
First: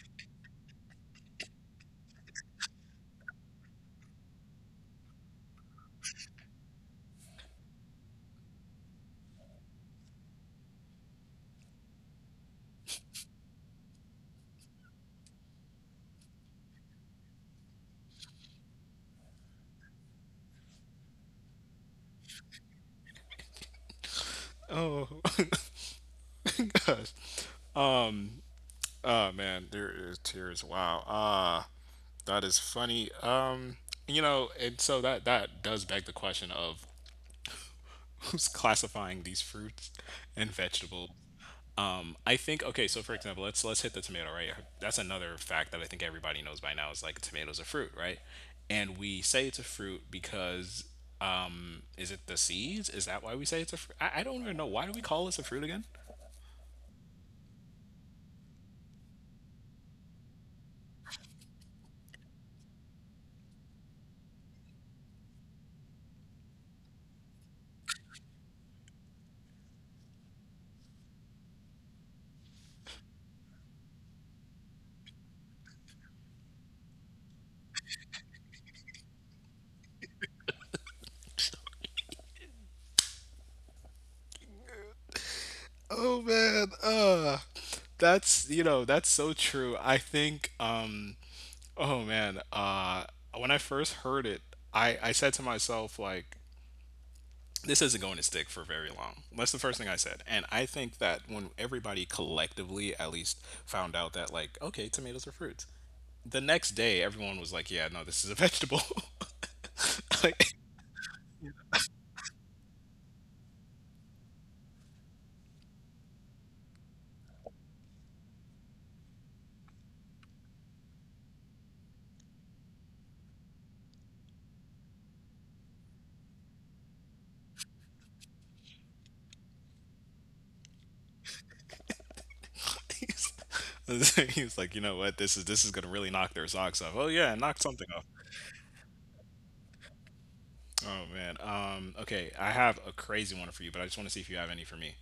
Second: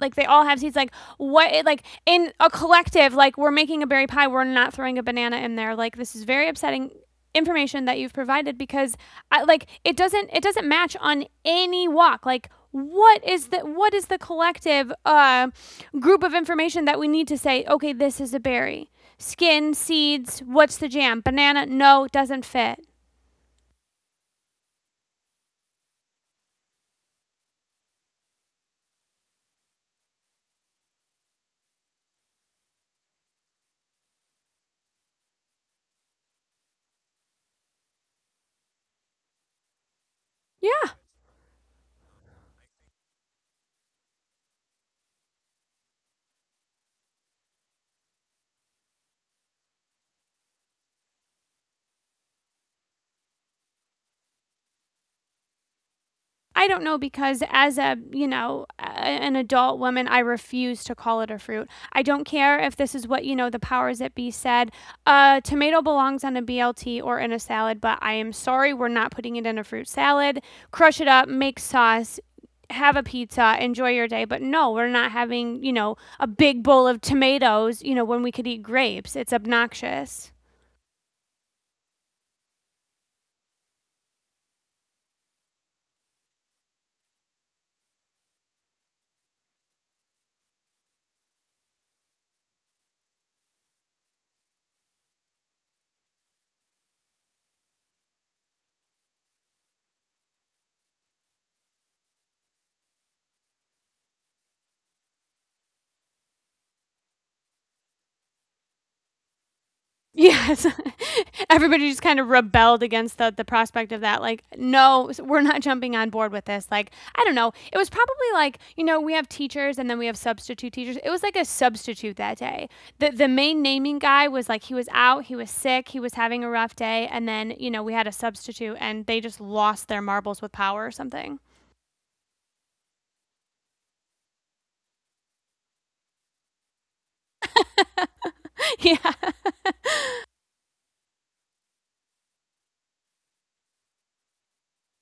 Speaker 1: like they all have seeds. Like what? Like in a collective, like we're making a berry pie. We're not throwing a banana in there. Like this is very upsetting information that you've provided because, I, like, it doesn't match on any walk. Like what is the collective group of information that we need to say okay this is a berry skin, seeds, what's the jam? Banana? No, doesn't fit.
Speaker 2: Oh [LAUGHS] my gosh. Um. Oh man, there is tears. Wow. Ah, that is funny. You know, and so that does beg the question of [LAUGHS] who's classifying these fruits and
Speaker 1: Yeah,
Speaker 2: vegetables. I think okay. So for example, let's hit the tomato, right. That's another fact that I think everybody knows by now is like tomatoes a fruit, right? And we say it's a fruit because is it the seeds? Is that why we say it's a fruit? I don't even know why do we call this a fruit again?
Speaker 1: I don't know because as a, an adult woman, I refuse to call it a fruit. I don't care if this is what, the powers that be said. Tomato belongs on a BLT or in a salad, but I am sorry, we're not putting it in a fruit salad. Crush it up, make sauce, have a pizza, enjoy your day. But no, we're not having, a big bowl of tomatoes, when we could eat grapes. It's obnoxious.
Speaker 2: Oh man, that's you know that's so true. I think oh man, when I first heard it, I said to myself like this isn't going to stick for very long. That's the first thing I said. And I think that when everybody collectively at least found out that, like, okay, tomatoes are fruits, the next day everyone was like, yeah, no, this is a vegetable. [LAUGHS] Like,
Speaker 1: Yes. [LAUGHS] Everybody just kind of rebelled against the prospect of that. Like, no, we're not jumping on board with this. Like, I don't know. It was probably like, we have teachers and then we have substitute teachers. It was like a substitute that day. The main naming guy was like he was out, he was sick, he was having a rough day, and then, we had a substitute and they just lost their marbles with power or something.
Speaker 2: he's, he's like, you know what? This is gonna really knock their socks off. Oh yeah, knock something off.
Speaker 1: [LAUGHS] Yeah.
Speaker 2: Oh man. Okay, I have a crazy one for you, but I just want to see if you have any for me.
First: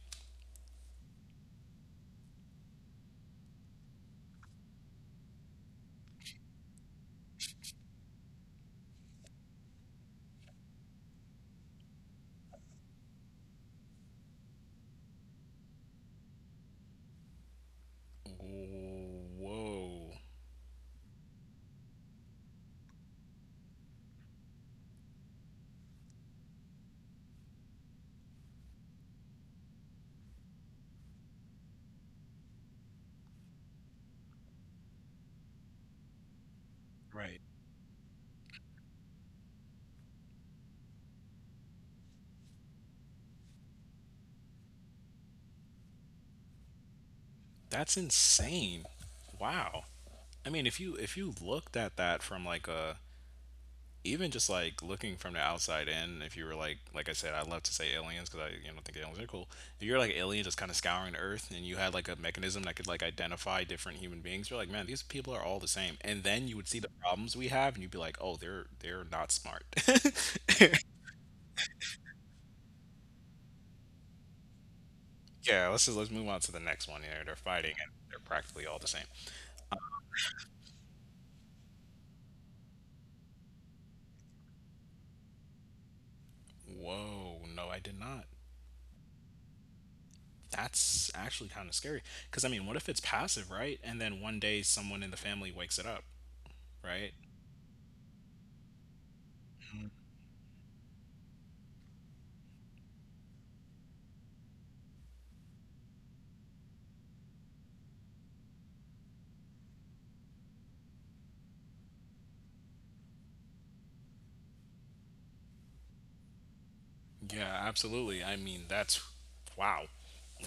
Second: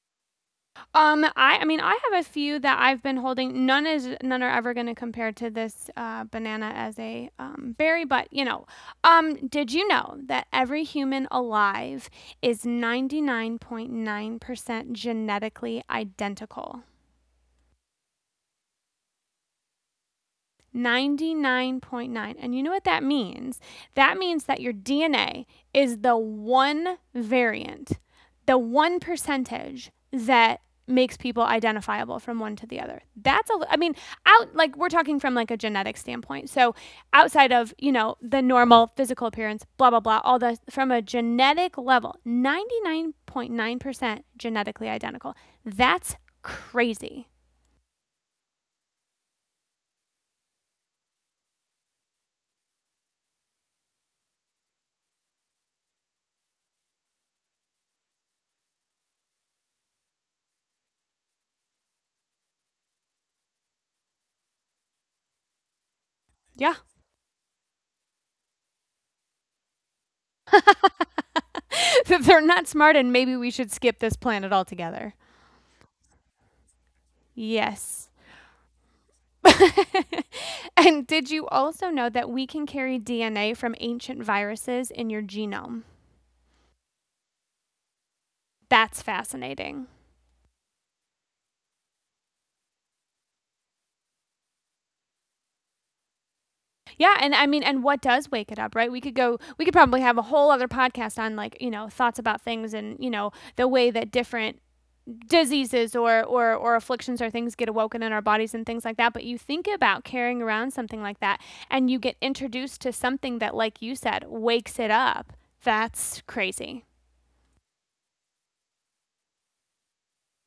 Speaker 1: I mean I have a few that I've been holding. None is none are ever going to compare to this banana as a berry, but you know. Did you know that every human alive is 99.9% genetically identical?
Speaker 2: Whoa.
Speaker 1: 99.9. And you know what that means? That means that your DNA is the one variant, the one percentage that makes people identifiable from one to the other. That's a, I mean, out like we're talking from like a genetic standpoint. So,
Speaker 2: Right.
Speaker 1: outside of, the normal physical appearance, blah blah blah, all the from a genetic level, 99.9% genetically identical. That's crazy.
Speaker 2: That's insane. Wow. I mean, if you looked at that from like a even just like looking from the outside in, if you were like I love to say aliens because I you know think aliens are cool. If you're like an alien just kind of scouring Earth and you had like a mechanism that could like identify different human beings, you're like, man, these people are all the same. And then you would
Speaker 1: Yeah.
Speaker 2: see the problems we have, and you'd be like, oh, they're not smart. [LAUGHS]
Speaker 1: [LAUGHS] They're not smart and maybe we should skip this planet altogether.
Speaker 2: Yeah, let's just let's move on to the next one. They they're fighting and
Speaker 1: Yes.
Speaker 2: they're practically all the same.
Speaker 1: [LAUGHS] And did you also know that we can carry DNA from ancient viruses in your genome?
Speaker 2: Whoa, no, I did not.
Speaker 1: That's fascinating.
Speaker 2: That's actually kind of scary. Because, I mean, what if it's passive, right? And then one day someone in the family wakes it up, right?
Speaker 1: Yeah, and I mean, and what does wake it up, right? We could probably have a whole other podcast on like, thoughts about things and, the way that different diseases or afflictions or things get awoken in our bodies and things like that. But you think about carrying around something like that and you get introduced to something that, like you said, wakes it up. That's crazy.
Speaker 2: Yeah, absolutely. I mean, that's wow.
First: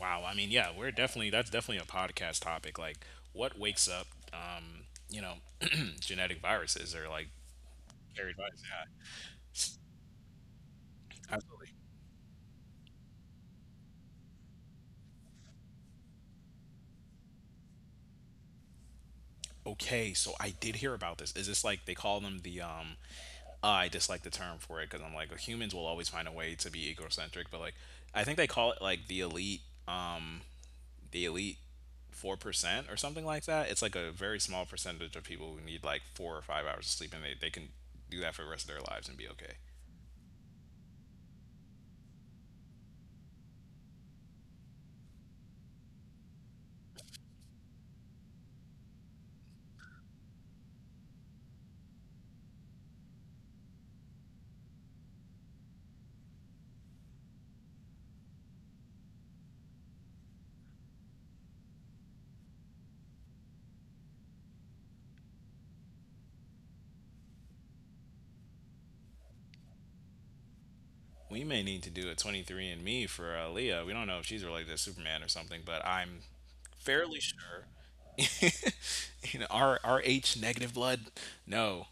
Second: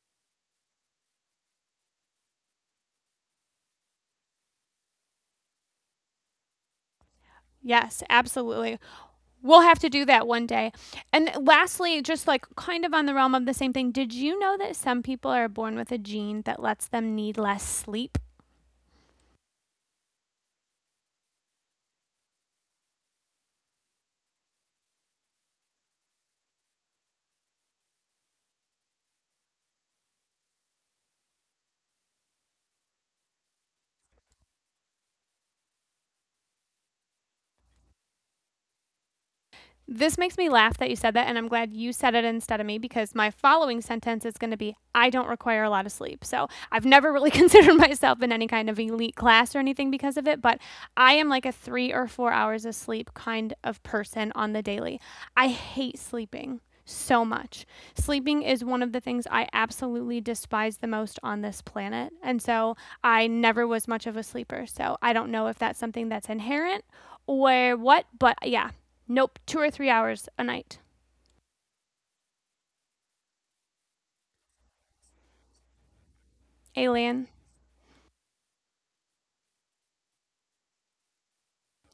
Speaker 2: Wow. I mean, yeah, we're definitely that's definitely a podcast topic. Like what wakes up you know, [CLEARS THROAT] genetic viruses or like
Speaker 1: Yes,
Speaker 2: carried viruses.
Speaker 1: absolutely.
Speaker 2: Yeah.
Speaker 1: We'll have to do that one day. And
Speaker 2: Absolutely.
Speaker 1: lastly, just like kind of on the realm of the same thing, did you know that some people are born with a gene that lets them need less sleep?
Speaker 2: Okay, so I did hear about this. Is this like they call them the I dislike the term for it because I'm like humans will always find a way to be egocentric, but like I think they call it like um, the elite 4% or something like that. It's like a very small percentage of people who need like 4 or 5 hours of sleep, and they can do that for the rest of their lives and be okay.
Speaker 1: This makes me laugh that you said that, and I'm glad you said it instead of me because my following sentence is going to be I don't require a lot of sleep. So I've never really [LAUGHS] considered myself in any kind of elite class or anything because of it, but I am like a 3 or 4 hours of sleep kind of person on the daily. I hate sleeping so much. Sleeping is one of the things I absolutely despise the most on this planet. And so I never was much of a sleeper. So I don't know if that's something that's inherent or what, but yeah, nope, 2 or 3 hours a night.
Speaker 2: We may need to do a 23 and me for Leah. We don't know if she's related to Superman or something, but I'm fairly
Speaker 1: Alien.
Speaker 2: sure. [LAUGHS] You know, our H negative blood. No,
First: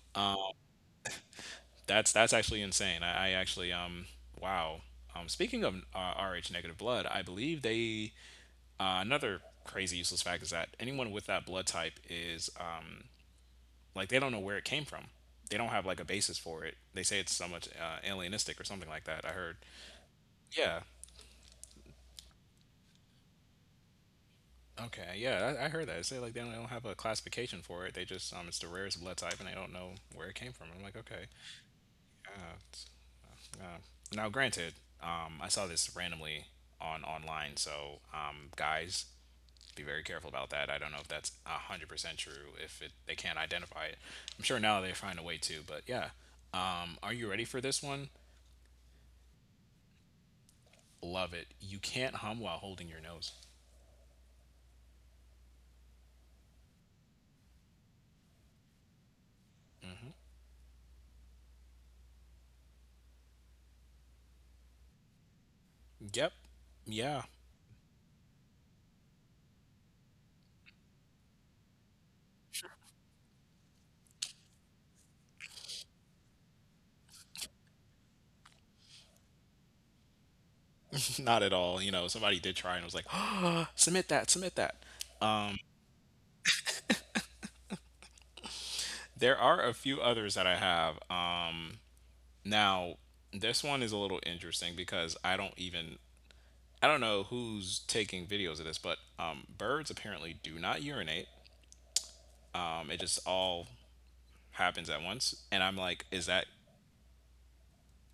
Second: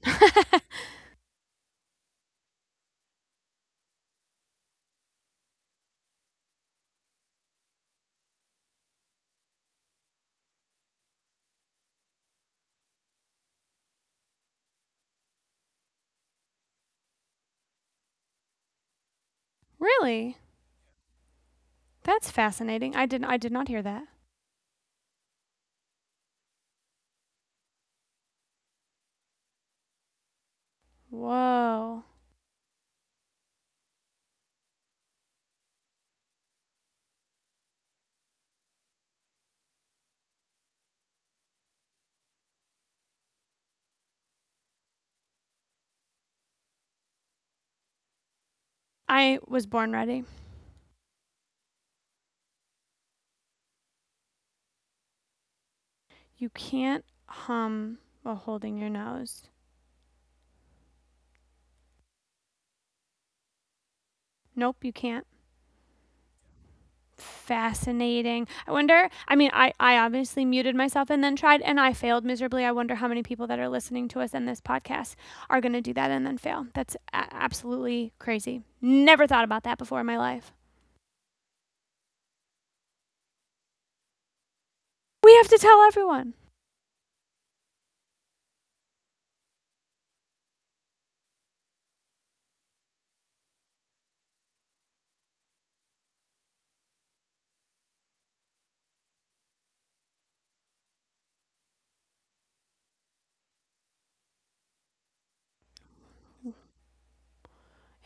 Speaker 2: that's actually insane. I actually wow. Speaking of Rh negative blood, I believe they another crazy useless fact is that anyone with that blood type is like they don't know where it came from. They don't have like a basis for it. They say it's so much alienistic or something like that. I heard.
Speaker 1: Really?
Speaker 2: Yeah.
Speaker 1: That's fascinating. I did not hear that.
Speaker 2: Okay. Yeah, I heard that. They say like they don't have a classification for it. They just it's the rarest blood type and they don't know where it came from. I'm like okay.
Speaker 1: Whoa.
Speaker 2: Uh, Uh, now, granted, I saw this randomly on online, so guys, be very careful about that. I don't know if that's 100% true. If it, they can't identify it, I'm sure now they find a way to. But yeah, are you ready for this one?
Speaker 1: I was born ready.
Speaker 2: Love it. You can't hum while holding your nose.
Speaker 1: You can't hum while holding your nose. Nope, you can't.
Speaker 2: Yep. Yeah.
Speaker 1: Fascinating. I wonder, I mean, I obviously muted myself and then tried, and I failed miserably. I wonder how many people that are listening to us in this podcast are going to do that and then fail. That's absolutely crazy. Never thought about that before in my life.
Speaker 2: [LAUGHS] Not at all. You know, somebody did try and was like, [GASPS] submit that, submit that.
Speaker 1: We have to tell everyone.
Speaker 2: There are a few others that I have. Now, this one is a little interesting because I don't even I don't know who's taking videos of this, but birds apparently do not urinate. It just all happens at once, and I'm like, is that?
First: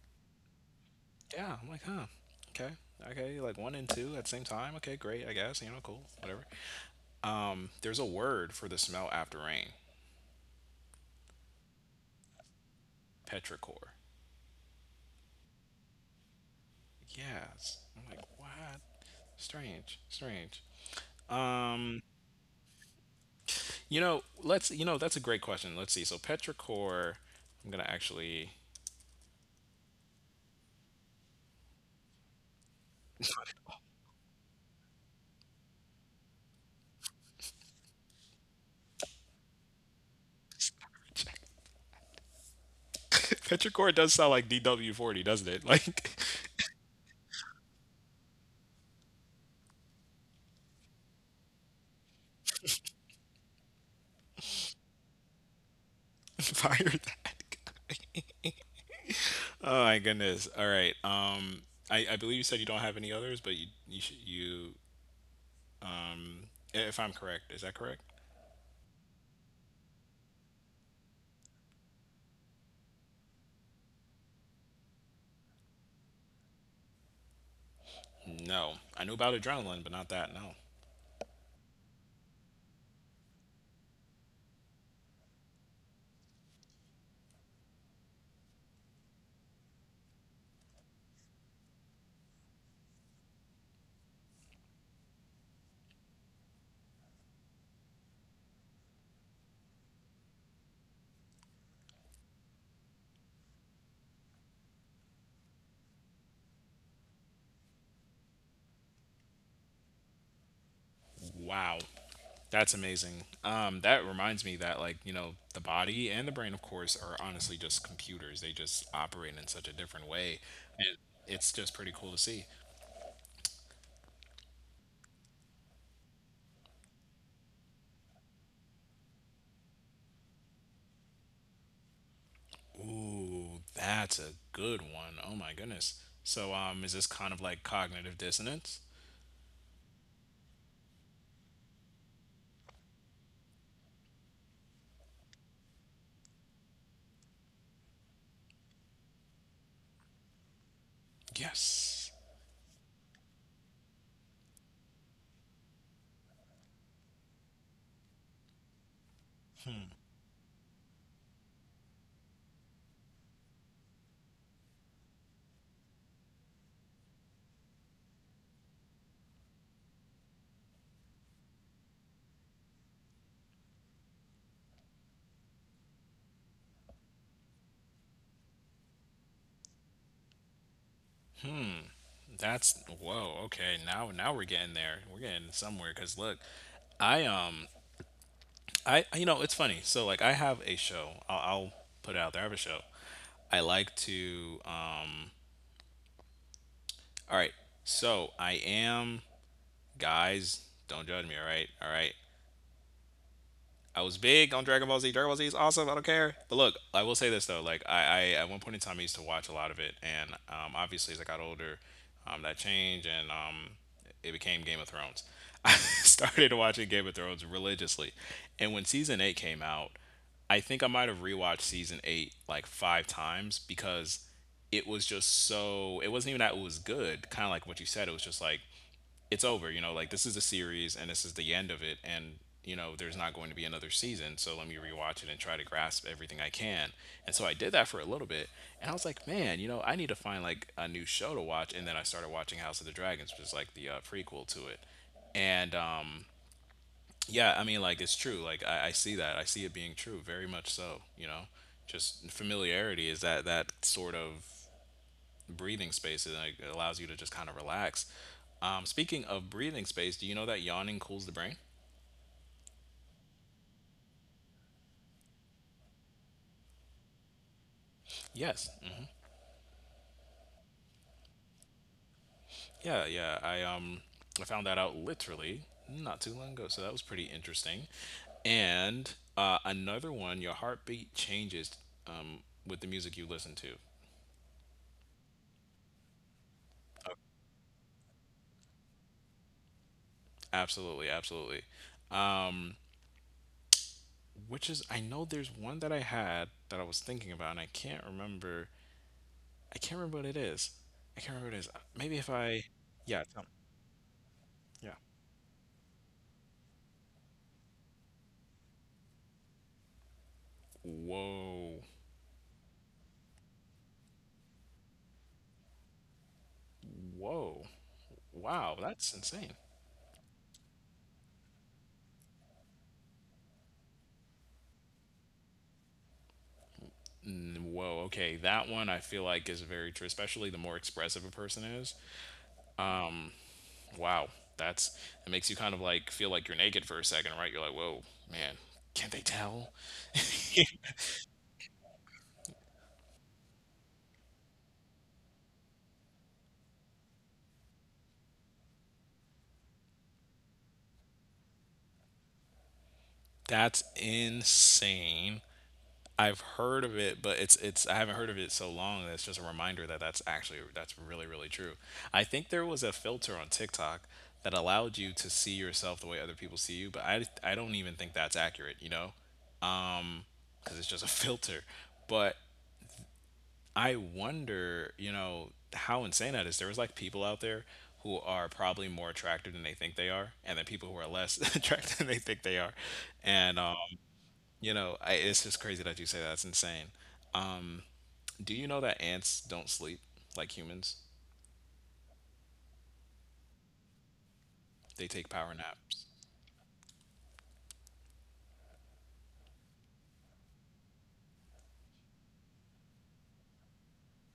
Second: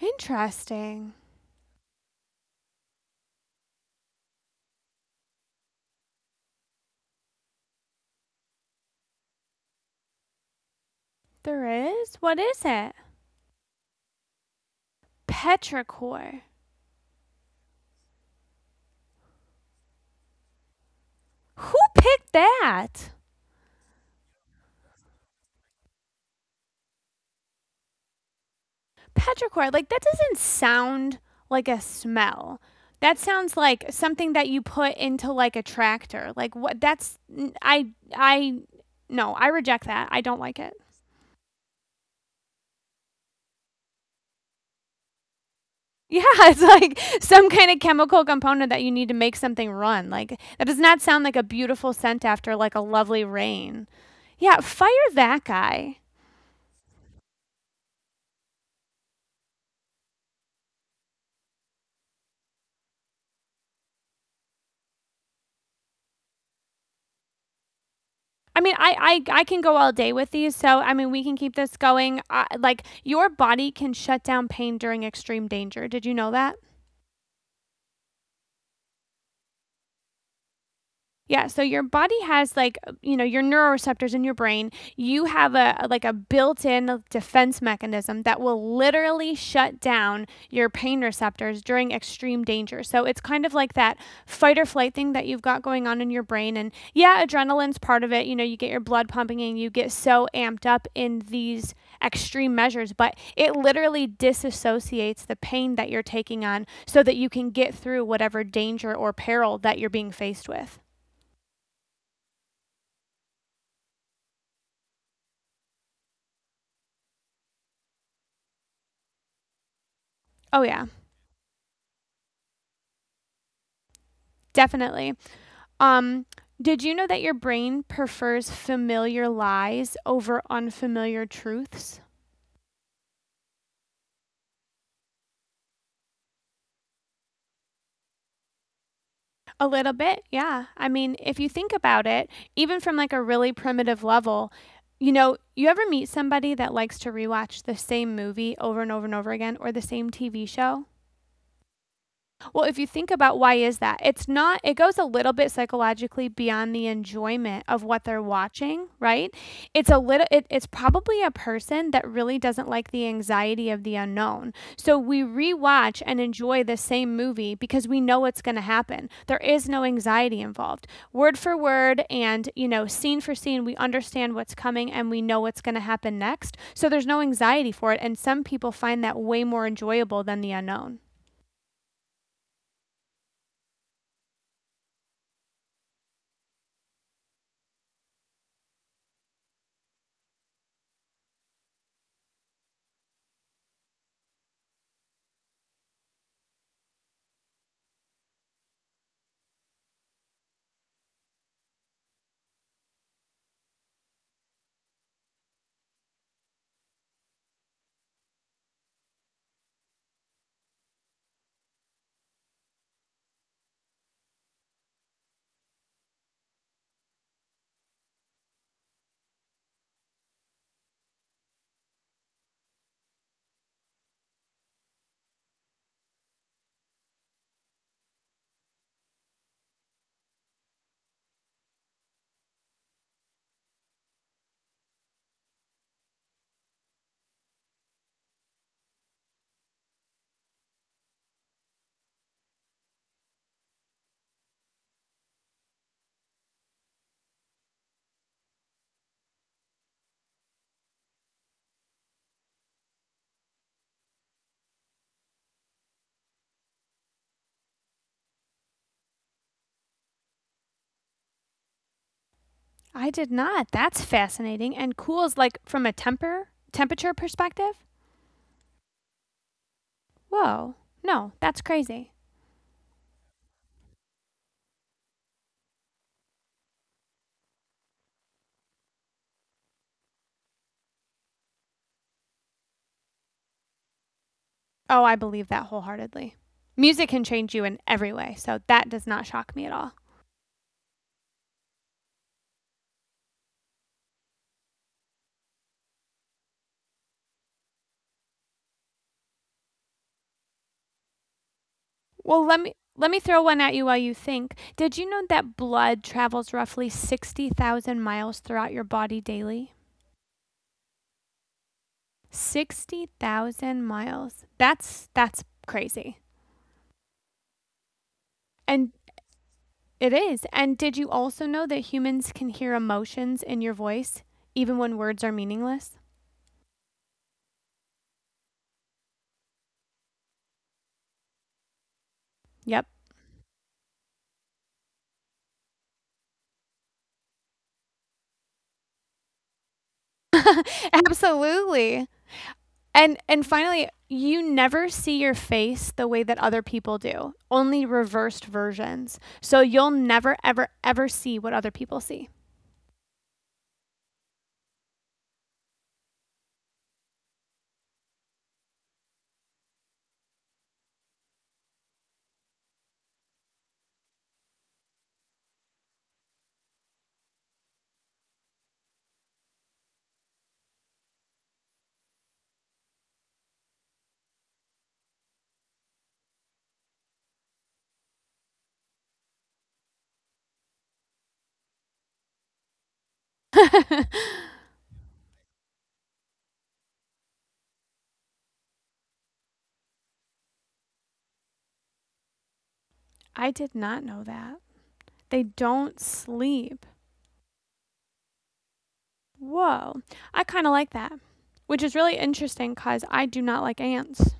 Speaker 1: Interesting.
Speaker 2: Yeah, I'm like, huh, okay, okay, like one and two at the same time. Okay, great, I guess. You know, cool, whatever. There's a word for the smell after rain,
Speaker 1: There is? What is it?
Speaker 2: petrichor.
Speaker 1: Petrichor.
Speaker 2: Yes, I'm like, what? Strange, strange.
Speaker 1: Who
Speaker 2: Um,
Speaker 1: picked that?
Speaker 2: you know, let's. You know, that's a great question. Let's see. So petrichor, I'm gonna actually
Speaker 1: Petrichor. Like, that doesn't sound like a smell. That sounds like something that you put into like a tractor. Like what that's I no, I reject that. I don't like it. [LAUGHS]
Speaker 2: Petrichor does sound like DW40, doesn't it? Like,
Speaker 1: Yeah, it's like some kind of chemical component that you need to make something run. Like that does not sound like a beautiful scent after like a lovely rain. Yeah, fire that guy.
Speaker 2: [LAUGHS] fire that guy. Oh my goodness. All right. I believe you said you don't have any others, but you should, you if I'm correct, is that correct?
Speaker 1: I mean, I can go all day with these, so I mean, we can keep this going. Like your body can shut down pain during extreme danger. Did you know that?
Speaker 2: No, I knew about adrenaline, but not that. No.
Speaker 1: Yeah, so your body has like, your neuroreceptors in your brain. You have a like a built-in defense mechanism that will literally shut down your pain receptors during extreme danger. So it's kind of like that fight or flight thing that you've got going on in your brain and yeah, adrenaline's part of it. You get your blood pumping and you get so amped up in these extreme measures, but it literally disassociates the pain that you're taking on so that you can get through whatever danger or peril that you're being faced with.
Speaker 2: Wow, that's amazing. That reminds me that like you know the body and the brain, of course, are honestly just computers. They just operate in such a different way,
Speaker 1: Oh yeah,
Speaker 2: and it's just pretty cool to see.
Speaker 1: definitely. Um, did you know that your brain prefers familiar lies over unfamiliar truths?
Speaker 2: Ooh, that's a good one. Oh my goodness. So, is this kind of like cognitive dissonance?
Speaker 1: A little bit, yeah. I mean, if you think about it, even from like a really primitive level, you ever meet somebody that likes to rewatch the same movie over and over and over again or the same TV show?
Speaker 2: Yes.
Speaker 1: Well, if you think about why is that? It's not it goes a little bit psychologically beyond the enjoyment of what they're watching, right? It's probably a person that really doesn't like the anxiety of the unknown. So we rewatch and enjoy the same movie because we know what's going to happen. There is no anxiety involved. Word for word and, scene for scene, we understand what's coming and we know what's going to happen next. So there's no anxiety for it and some people find that way more enjoyable than the unknown.
Speaker 2: That's whoa. Okay, now now we're getting there. We're getting somewhere. Cause look, I um I you know it's funny. So like I have a show. I'll put it out there. I have a show. I like to All right. So I am guys. Don't judge me. All right. All right. I was big on Dragon Ball Z. Dragon Ball Z is awesome. I don't care. But look, I will say this though. Like I at one point in time, I used to watch a lot of it, and obviously as I got older, that changed, and it became Game of Thrones. [LAUGHS] I started watching Game of Thrones religiously, and when season 8 came out, I think I might have rewatched season 8 like 5 times because it was just so. It wasn't even that it was good. Kind of like what you said. It was just like it's over. You know, like this is a series and this is the end of it. And, you know, there's not going to be another season. So let me rewatch it and try to grasp everything I can. And so I did that for a little bit. And I was like, man, you know, I need to find like a new show to watch. And then I started watching House of the Dragons, which is like the prequel to it. And yeah, I mean, like it's true. Like I see that. I see it being true, very much so. You know, just familiarity is that sort of breathing space and like, it allows you to just kind of relax. Speaking of breathing space, do you know that yawning cools the brain?
Speaker 1: I did not. That's fascinating. And cools like from a temperature perspective?
Speaker 2: Yes. Mm.
Speaker 1: Whoa. No, that's crazy.
Speaker 2: Yeah, yeah. I found that out literally not too long ago, so that was pretty interesting. And another one, your heartbeat changes um, with the music you listen to.
Speaker 1: Oh, I believe that wholeheartedly. Music can change you in every way, so that does not shock me at all.
Speaker 2: Absolutely, absolutely. Um, which is, I know there's one that I had that I was thinking about, and I can't remember. I can't remember what it is. I can't remember what it is. Maybe if
Speaker 1: Well, let
Speaker 2: I,
Speaker 1: me let me
Speaker 2: yeah.
Speaker 1: throw one at you while you think. Did you know that blood travels roughly 60,000 miles throughout your body daily?
Speaker 2: Whoa.
Speaker 1: 60,000 miles. That's crazy.
Speaker 2: Whoa. Wow,
Speaker 1: And
Speaker 2: that's insane.
Speaker 1: it is. And did you also know that humans can hear emotions in your voice even when words are meaningless?
Speaker 2: Mm, whoa, okay. That one I feel like is very true, especially the more expressive a person is.
Speaker 1: Yep.
Speaker 2: Wow, that's it makes you kind of like feel like you're naked for a second, right? You're like, whoa, man, can't they tell?
Speaker 1: [LAUGHS] Absolutely. And finally, you never see your face the way that other people do. Only reversed versions. So you'll never ever ever see what other people see.
Speaker 2: That's insane. I've heard of it, but it's I haven't heard of it so long that it's just a reminder that that's actually that's really really true. I think there was a filter on TikTok that allowed you to see yourself the way other people see you, but I don't even think that's accurate, you know, because it's just a [LAUGHS] filter. But I wonder, you know, how insane that is. There was like people out there who are probably more attractive than they think they are, and then people who are less [LAUGHS] attractive than they think they are, and
Speaker 1: [LAUGHS]
Speaker 2: you know, I, it's just crazy that you say that. That's insane. Um, Do you know that ants don't sleep like humans?
Speaker 1: I did not know that.
Speaker 2: They take
Speaker 1: They
Speaker 2: power
Speaker 1: don't
Speaker 2: naps.
Speaker 1: sleep. Whoa. I kind of like that. Which is really interesting cuz I do not like ants.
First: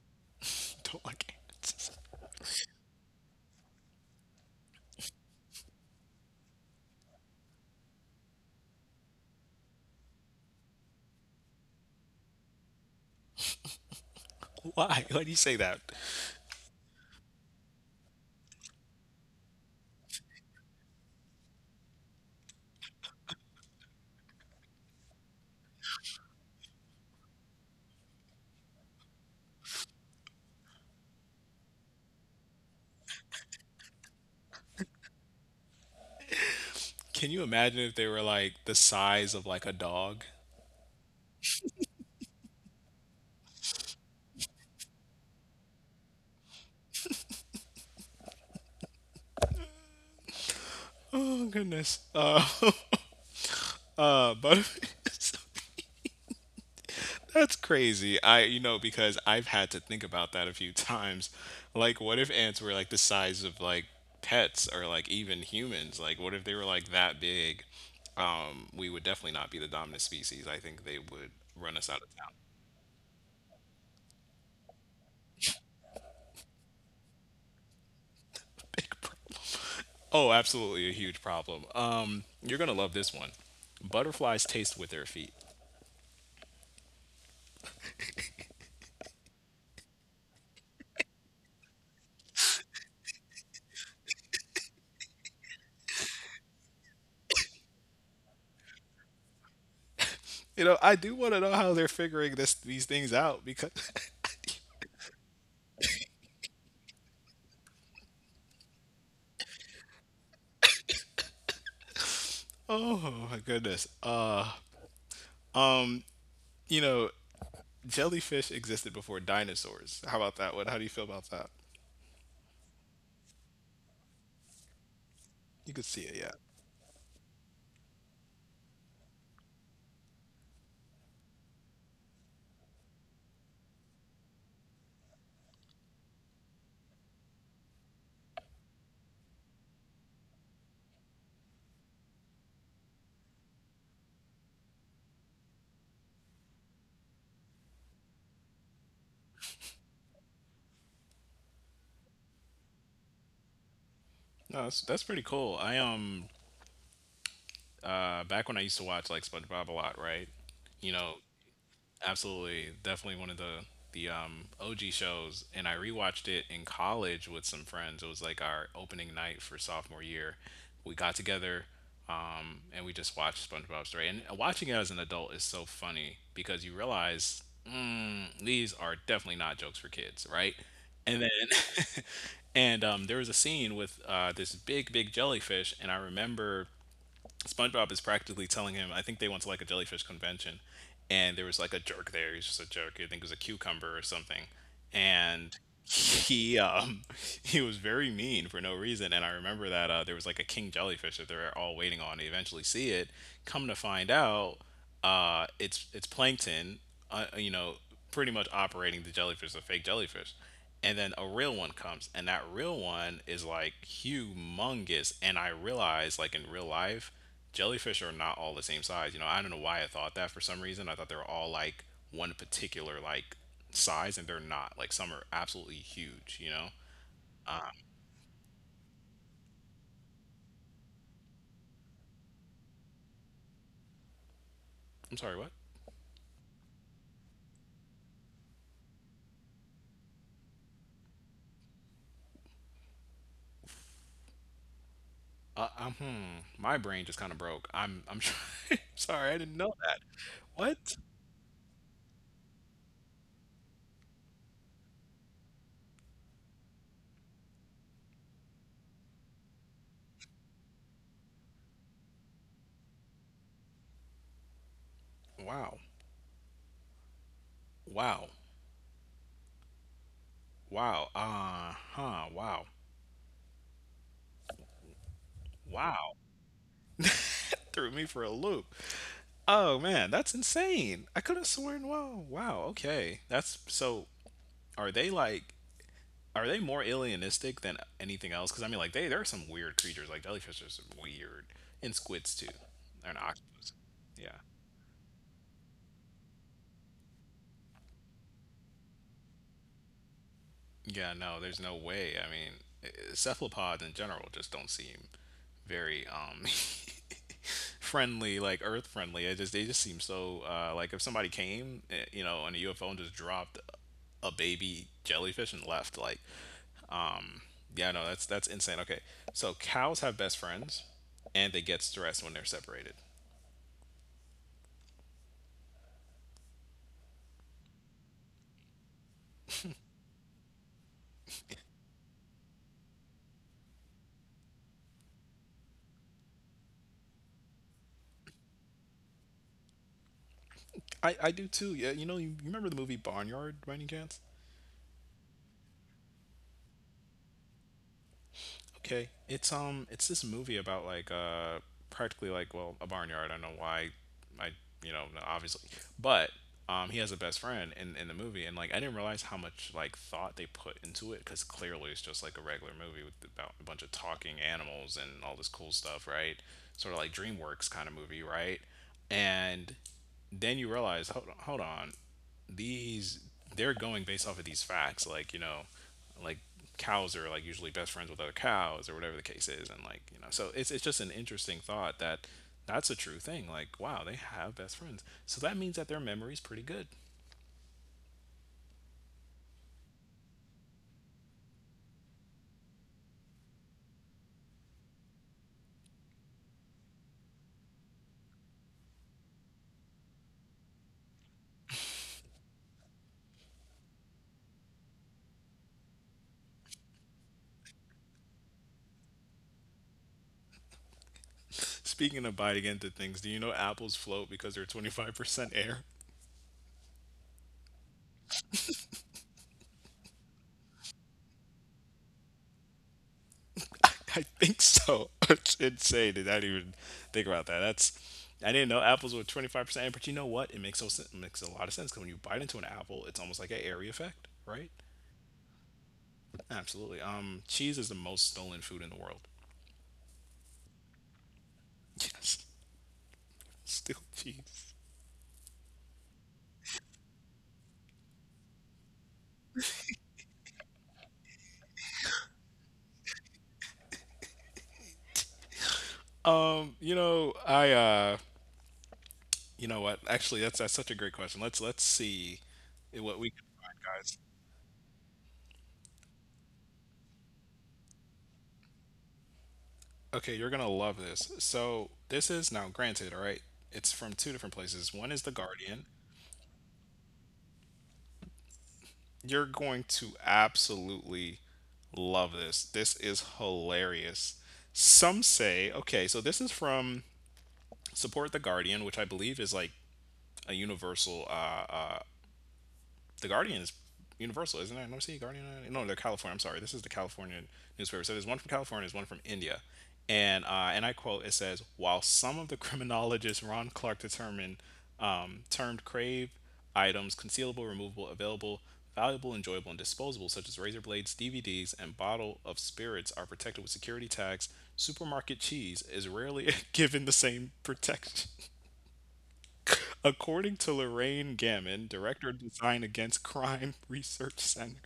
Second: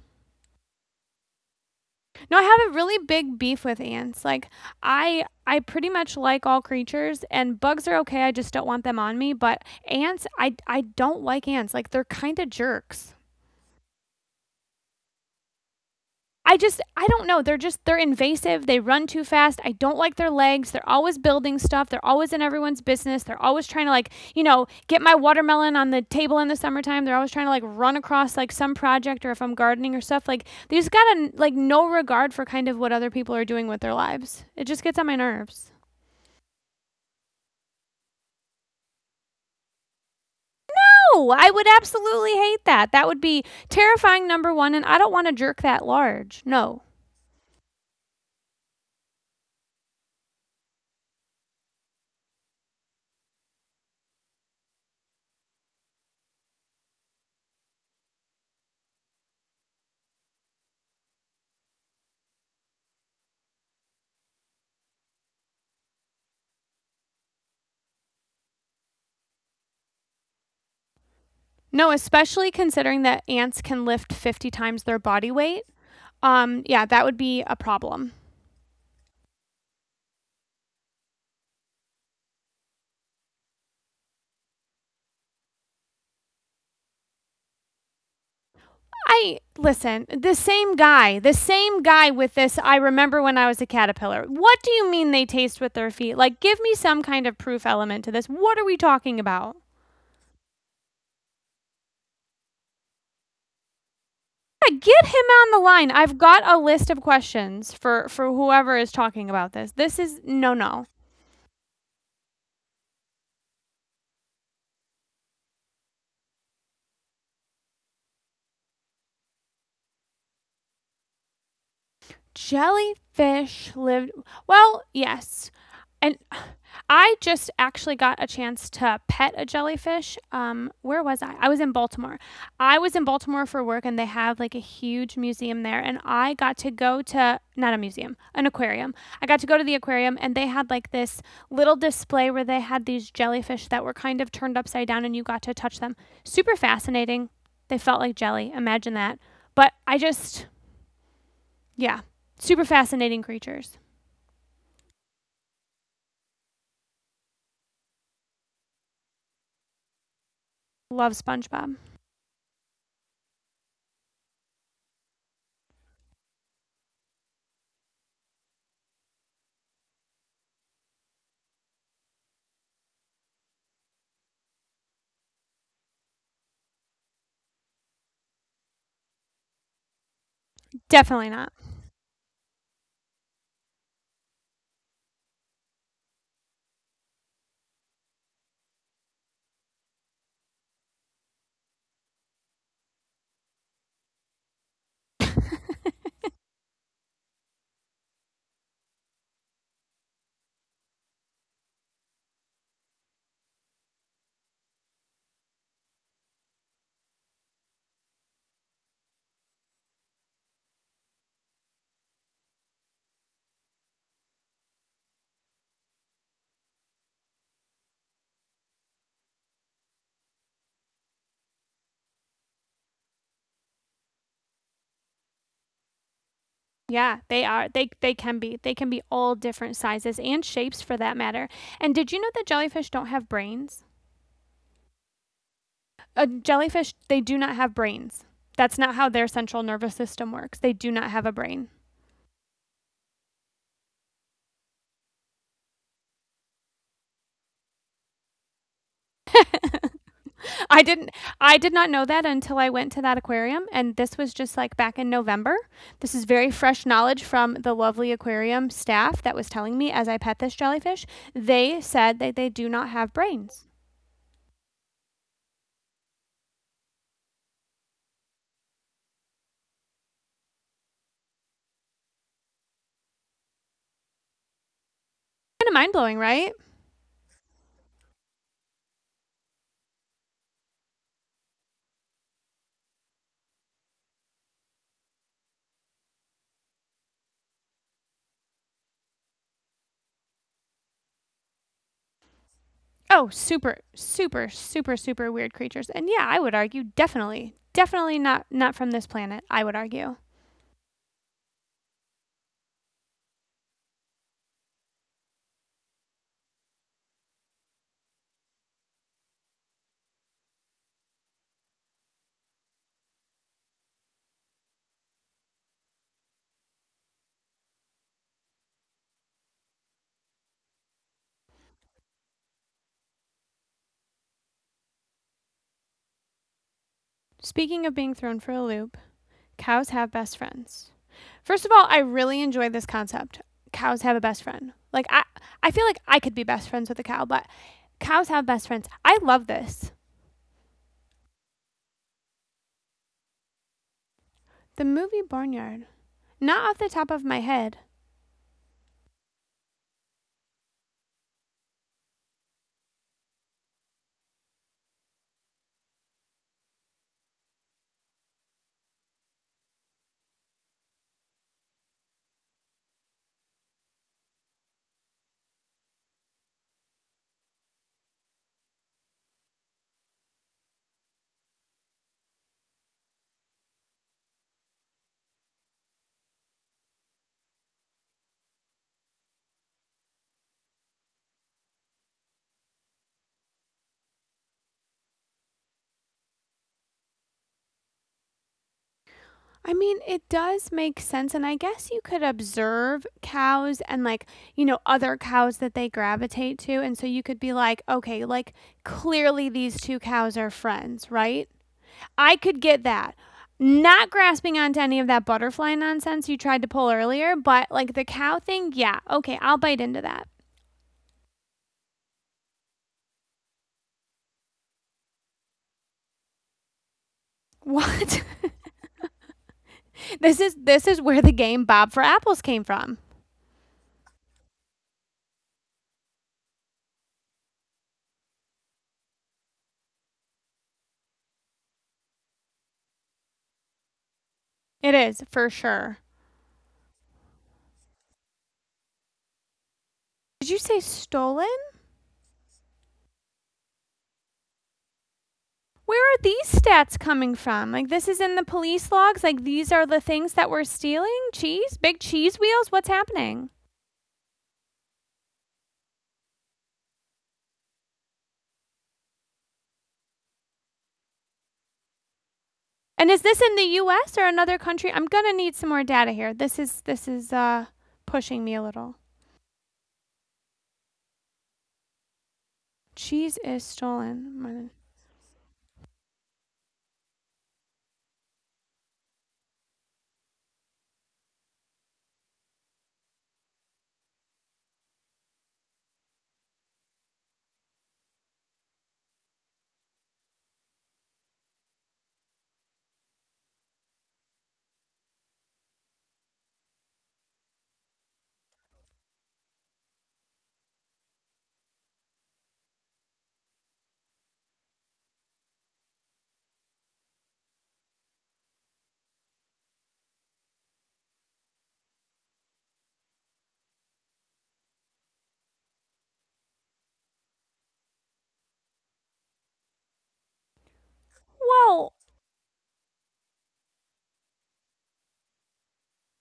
Speaker 2: [LAUGHS] Don't like ants.
Speaker 1: No, I have a really big beef with ants. Like I pretty much like all creatures and bugs are okay. I just don't want them on me, but ants I don't like ants. Like they're kind of jerks.
Speaker 2: [LAUGHS] Why? Why do you say that?
Speaker 1: I don't know. They're invasive. They run too fast. I don't like their legs. They're always building stuff. They're always in everyone's business. They're always trying to, get my watermelon on the table in the summertime. They're always trying to like run across like some project or if I'm gardening or stuff. Like they just got a, like no regard for kind of what other people are doing with their lives. It just gets on my nerves.
Speaker 2: Can you imagine if they were like the size of like a dog?
Speaker 1: No, I would absolutely hate that. That would be terrifying number 1, and I don't want a jerk that large. No.
Speaker 2: Oh goodness. But [LAUGHS] that's crazy. I, you know, because I've had to think about that a few times. Like, what if ants were like the size of like pets or like even humans? Like, what if they were like that big? We would definitely not be the dominant species. I think they would run us
Speaker 1: No,
Speaker 2: out of town. [LAUGHS]
Speaker 1: especially considering that ants can lift 50 times their body weight. Yeah, that would be a problem.
Speaker 2: Big. Oh, absolutely a huge problem. You're gonna love this one. Butterflies taste with their feet.
Speaker 1: I listen, the same guy with this. I remember when I was a caterpillar. What do you mean they taste with their feet? Like, give me some kind of proof element to this. What are we talking about?
Speaker 2: You know, I do want to know how they're figuring this these things out because,
Speaker 1: Yeah, get him on the line. I've got a list of questions for whoever is talking about this. This is no no.
Speaker 2: [LAUGHS] oh my goodness. You know, jellyfish existed before dinosaurs. How about that one? How do you feel about that?
Speaker 1: Jellyfish lived. Well, yes.
Speaker 2: You could see it,
Speaker 1: And
Speaker 2: yeah.
Speaker 1: [SIGHS] I just actually got a chance to pet a jellyfish. Where was I? I was in Baltimore. I was in Baltimore for work, and they have like a huge museum there. And I got to go to not a museum, an aquarium. I got to go to the aquarium, and they had like this little display where they had these jellyfish that were kind of turned upside down, and you got to touch them. Super fascinating. They felt like jelly. Imagine that. But I just yeah. Super fascinating creatures.
Speaker 2: No, that's pretty cool. I back when I used to watch like SpongeBob a lot, right? You
Speaker 1: Love
Speaker 2: know,
Speaker 1: SpongeBob.
Speaker 2: absolutely, definitely one of the OG shows, and I rewatched it in college with some friends. It was like our opening night for sophomore year. We got together, and we just watched SpongeBob Story. And watching it as an adult is so funny because you realize mm, these are definitely not jokes for kids, right? And
Speaker 1: Definitely not.
Speaker 2: then, [LAUGHS] and there was a scene with this big, big jellyfish, and I remember SpongeBob is practically telling him, I think they went to like a jellyfish convention and there was like a jerk there. He's just a jerk. I think it was a cucumber or something. And he [LAUGHS] he was very mean for no reason, and I remember that there was like a king jellyfish that they're all waiting on. They eventually see it come to find out it's plankton, you know, pretty much operating the jellyfish, the fake jellyfish, and then a real one comes and that real one is like humongous, and I realize like in real life jellyfish are not all the same size. You know, I don't know why I thought that for some reason. I thought they were all like one particular like size, and they're not. Like some are absolutely huge. You know.
Speaker 1: Yeah, they are. They can be. They can be all different sizes and shapes for that matter. And did you know that jellyfish don't have brains?
Speaker 2: I'm sorry. What?
Speaker 1: A jellyfish, they do not have brains. That's not how their central nervous system works. They do not have a brain.
Speaker 2: Hmm. My brain just kind of broke. I'm trying. [LAUGHS] Sorry. I didn't know that.
Speaker 1: I
Speaker 2: What?
Speaker 1: didn't I did not know that until I went to that aquarium, and this was just like back in November. This is very fresh knowledge from the lovely aquarium staff that was telling me as I pet this jellyfish. They said that they do not have brains.
Speaker 2: Wow. Wow. Wow. Uh huh. Wow.
Speaker 1: Kind of
Speaker 2: Wow.
Speaker 1: mind-blowing, right?
Speaker 2: [LAUGHS] Threw me for a loop. Oh man, that's insane. I could have sworn. Wow. Wow. Okay. That's so. Are they like? Are they more alienistic than anything else? Because I mean, like they there are some weird creatures. Like jellyfish are some weird, and squids too, and
Speaker 1: Oh,
Speaker 2: octopus.
Speaker 1: super
Speaker 2: Yeah,
Speaker 1: super super super weird creatures. And yeah, I would argue definitely definitely not from this planet, I would argue.
Speaker 2: yeah. No, there's no way. I mean, cephalopods in general just don't seem very [LAUGHS] friendly, like Earth friendly. It just they just seem so like if somebody came, you know, on a UFO and just dropped a baby jellyfish and left, like Um, yeah, no, that's insane. Okay, so cows have best friends, and they get stressed when they're separated.
Speaker 1: Speaking of being thrown for a loop, cows have best friends. First of all, I really enjoy this concept. Cows have a best friend. Like I feel like I could be best friends with a cow, but cows have best friends. I love this.
Speaker 2: I do too. Yeah, you know, you remember the movie Barnyard by any chance?
Speaker 1: The movie Barnyard. Not off the top of my head.
Speaker 2: Okay, it's this movie about like practically like well, a barnyard. I don't know why, I you know obviously, but he has a best friend in the movie, and like I didn't realize how much like thought they put into it because clearly it's just like a regular movie with about a bunch of talking animals and all this cool stuff, right? Sort of like DreamWorks kind of movie, right? And then you realize, hold on, hold on, these they're going based off of these facts, like you know, like cows are like usually best friends with other cows or whatever the case is, and like you know so it's just an interesting thought that that's a true thing, like wow, they have best friends, so that means that their memory's pretty good.
Speaker 1: I mean, it does make sense, and I guess you could observe cows and, like, you know, other cows that they gravitate to, and so you could be like, okay, like clearly these two cows are friends, right? I could get that. Not grasping onto any of that butterfly nonsense you tried to pull earlier, but like the cow thing, yeah, okay, I'll bite into that.
Speaker 2: Speaking of biting into things, do you know apples float because they're 25% air?
Speaker 1: What? [LAUGHS] This is where the game Bob for Apples came from.
Speaker 2: [LAUGHS] I think so. [LAUGHS] It's insane. Did I even think about that? That's I didn't know apples were 25% air, but you know what? It makes so sen- it makes a lot of sense because when you bite into an apple, it's almost like an airy effect, right?
Speaker 1: It is, for sure.
Speaker 2: Absolutely. Cheese is the most stolen food in the world.
Speaker 1: Did you say stolen?
Speaker 2: Still cheese.
Speaker 1: Where are these stats coming from? Like this is in the police logs, like these are the things that we're stealing? Cheese? Big cheese wheels? What's happening?
Speaker 2: You know, I you know what? Actually, that's such a great question. Let's
Speaker 1: And
Speaker 2: see
Speaker 1: is this in the
Speaker 2: what
Speaker 1: US
Speaker 2: we
Speaker 1: or
Speaker 2: can
Speaker 1: another
Speaker 2: find,
Speaker 1: country? I'm
Speaker 2: guys.
Speaker 1: gonna need some more data here. This is pushing me a little.
Speaker 2: Okay, you're gonna love this.
Speaker 1: Cheese is
Speaker 2: So this is
Speaker 1: stolen.
Speaker 2: now granted, all right? It's from two different places. One is The Guardian. You're going to absolutely love this. This is hilarious. Some say, okay, so this is from Support the Guardian, which I believe is like a universal the Guardian is universal, isn't it? Let me see, Guardian. No, they're California. I'm sorry. This is the California newspaper. So there's one from California, there's one from India, and I quote: "It says while some of the criminologists Ron Clark determined termed crave items concealable, removable, available." Valuable, enjoyable, and disposable, such as razor blades, DVDs, and bottle of spirits, are protected with security tags. Supermarket cheese is rarely [LAUGHS] given the same protection.
Speaker 1: Well,
Speaker 2: According to Lorraine Gammon, director of Design Against Crime [LAUGHS] Research Center.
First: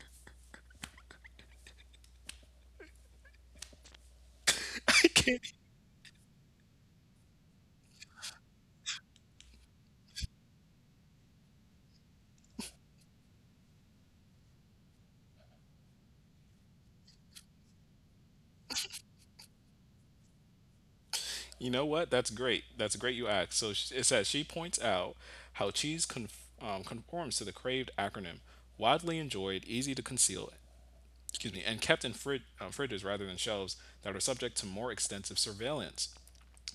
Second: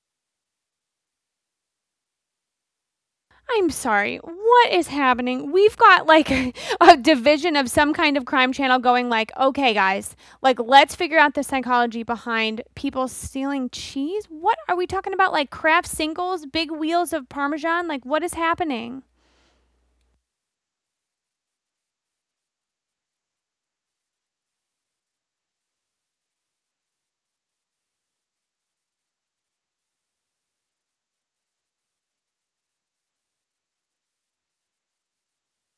Speaker 1: I'm sorry.
Speaker 2: [LAUGHS]
Speaker 1: What
Speaker 2: I
Speaker 1: is
Speaker 2: can't.
Speaker 1: happening? We've got like [LAUGHS] a division of some kind of crime channel going like, "Okay, guys, like let's figure out the psychology behind people stealing cheese." What are we talking about, like Kraft singles, big wheels of parmesan? Like what is happening?
Speaker 2: You know what? That's great. That's great you asked. So it says she points out how cheese conforms to the craved acronym, widely enjoyed, easy to conceal, excuse me, and kept in fridges rather than shelves that are subject to more extensive surveillance.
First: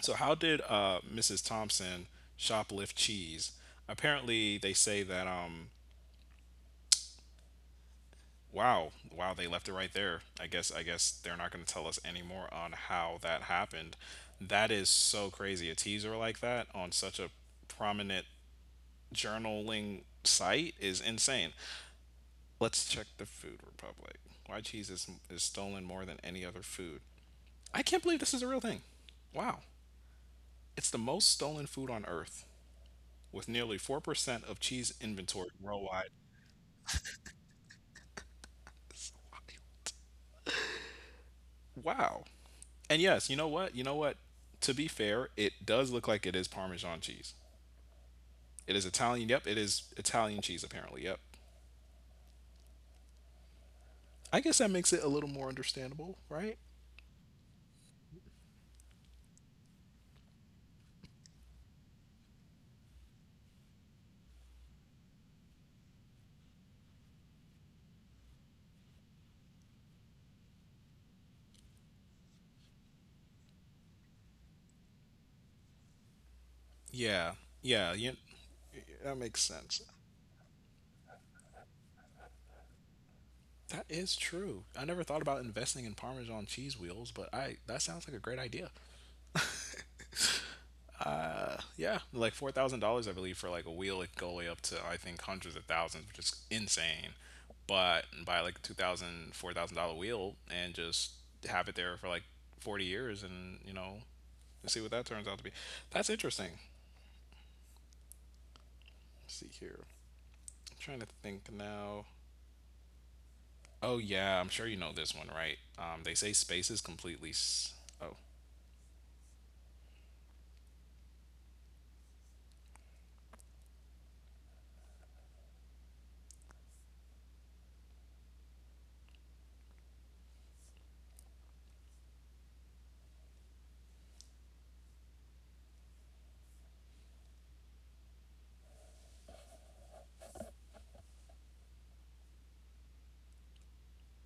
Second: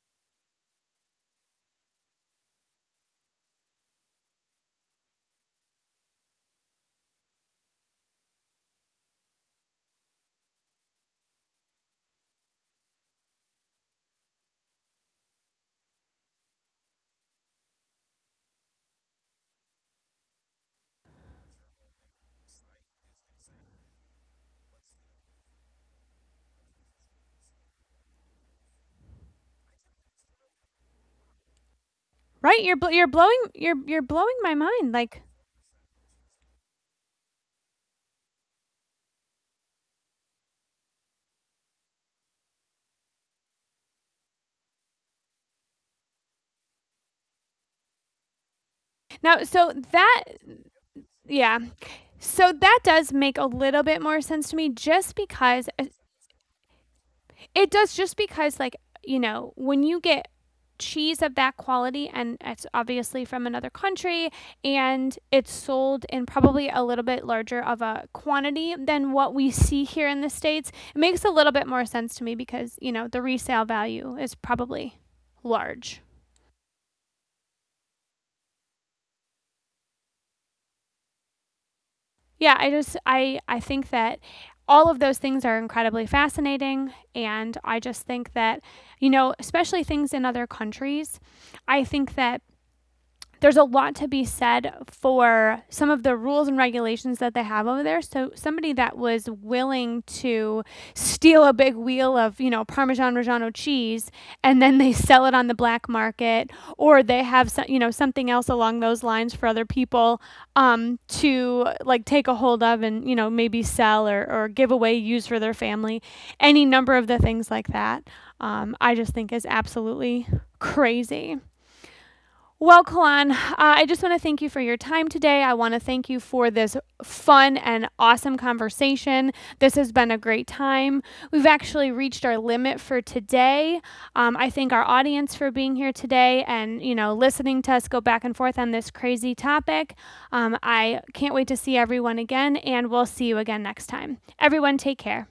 Speaker 2: So, how did Mrs. Thompson shoplift cheese? Apparently, they say that wow, wow, they left it right there. I guess they're not going to tell us any more on how that happened. That is so crazy. A teaser like that on such a prominent journaling site is insane. Let's check the Food Republic. Why cheese is stolen more than any other food? I can't believe this is a real thing. Wow. It's the most stolen
Speaker 1: Right?
Speaker 2: food
Speaker 1: You're
Speaker 2: on
Speaker 1: bl- you're
Speaker 2: earth
Speaker 1: blowing You're
Speaker 2: with
Speaker 1: blowing my
Speaker 2: nearly
Speaker 1: mind. Like
Speaker 2: 4% of cheese inventory worldwide. Wow. And yes, you know what? You know what? To be fair, it does look like it is Parmesan cheese.
Speaker 1: now so
Speaker 2: It is
Speaker 1: that
Speaker 2: Italian. Yep, it is Italian
Speaker 1: yeah.
Speaker 2: cheese, apparently. Yep.
Speaker 1: So that does make a little bit more sense to me just
Speaker 2: I guess
Speaker 1: because
Speaker 2: that makes it a little more understandable, right?
Speaker 1: it does just because, like, you know, when you get cheese of that quality, and it's obviously from another country, and it's sold in probably a little bit larger of a quantity than what we see here in the States, it makes a little bit more sense to me because, you know, the resale value is probably large.
Speaker 2: Yeah. Yeah. That makes sense.
Speaker 1: Yeah, I just I think that all
Speaker 2: That
Speaker 1: of those
Speaker 2: is
Speaker 1: things are
Speaker 2: true. I
Speaker 1: incredibly
Speaker 2: never thought about investing
Speaker 1: fascinating,
Speaker 2: in Parmesan
Speaker 1: and I
Speaker 2: cheese
Speaker 1: just
Speaker 2: wheels,
Speaker 1: think
Speaker 2: but
Speaker 1: that,
Speaker 2: I that
Speaker 1: you
Speaker 2: sounds like a
Speaker 1: know,
Speaker 2: great idea.
Speaker 1: especially things in other countries, I think that
Speaker 2: Yeah, like
Speaker 1: there's
Speaker 2: four
Speaker 1: a
Speaker 2: thousand
Speaker 1: lot to
Speaker 2: dollars, I
Speaker 1: be
Speaker 2: believe, for
Speaker 1: said
Speaker 2: like a wheel. It could go way
Speaker 1: for
Speaker 2: up to
Speaker 1: some of
Speaker 2: I
Speaker 1: the
Speaker 2: think
Speaker 1: rules and
Speaker 2: hundreds of thousands,
Speaker 1: regulations
Speaker 2: which
Speaker 1: that
Speaker 2: is
Speaker 1: they have over there.
Speaker 2: insane.
Speaker 1: So somebody that
Speaker 2: But
Speaker 1: was
Speaker 2: buy like two
Speaker 1: willing
Speaker 2: thousand, four
Speaker 1: to
Speaker 2: thousand dollar
Speaker 1: steal
Speaker 2: wheel
Speaker 1: a big
Speaker 2: and
Speaker 1: wheel
Speaker 2: just
Speaker 1: of, you know,
Speaker 2: have it there
Speaker 1: Parmesan
Speaker 2: for like
Speaker 1: Reggiano
Speaker 2: forty
Speaker 1: cheese
Speaker 2: years,
Speaker 1: and
Speaker 2: and
Speaker 1: then
Speaker 2: you
Speaker 1: they
Speaker 2: know,
Speaker 1: sell it on the black
Speaker 2: see what that turns out
Speaker 1: market,
Speaker 2: to be.
Speaker 1: or
Speaker 2: That's
Speaker 1: they have
Speaker 2: interesting.
Speaker 1: some, you know, something else along those lines for other people,
Speaker 2: Let's see here, I'm
Speaker 1: to like
Speaker 2: trying to
Speaker 1: take a
Speaker 2: think
Speaker 1: hold of and,
Speaker 2: now.
Speaker 1: you know, maybe sell or, give away,
Speaker 2: Oh
Speaker 1: use for
Speaker 2: yeah,
Speaker 1: their
Speaker 2: I'm sure you know
Speaker 1: family,
Speaker 2: this one,
Speaker 1: any
Speaker 2: right?
Speaker 1: number of the
Speaker 2: They say
Speaker 1: things like
Speaker 2: space is
Speaker 1: that.
Speaker 2: completely. S-
Speaker 1: I just
Speaker 2: oh,
Speaker 1: think is absolutely crazy. Well, Kalan, I just want to thank you for your time today. I want to thank you for this fun and awesome conversation. This has been a great time. We've actually reached our limit for today. I thank our audience for being here today and you know listening to us go back and forth on this crazy topic. I can't wait to see everyone again, and we'll see you again next time. Everyone, take care.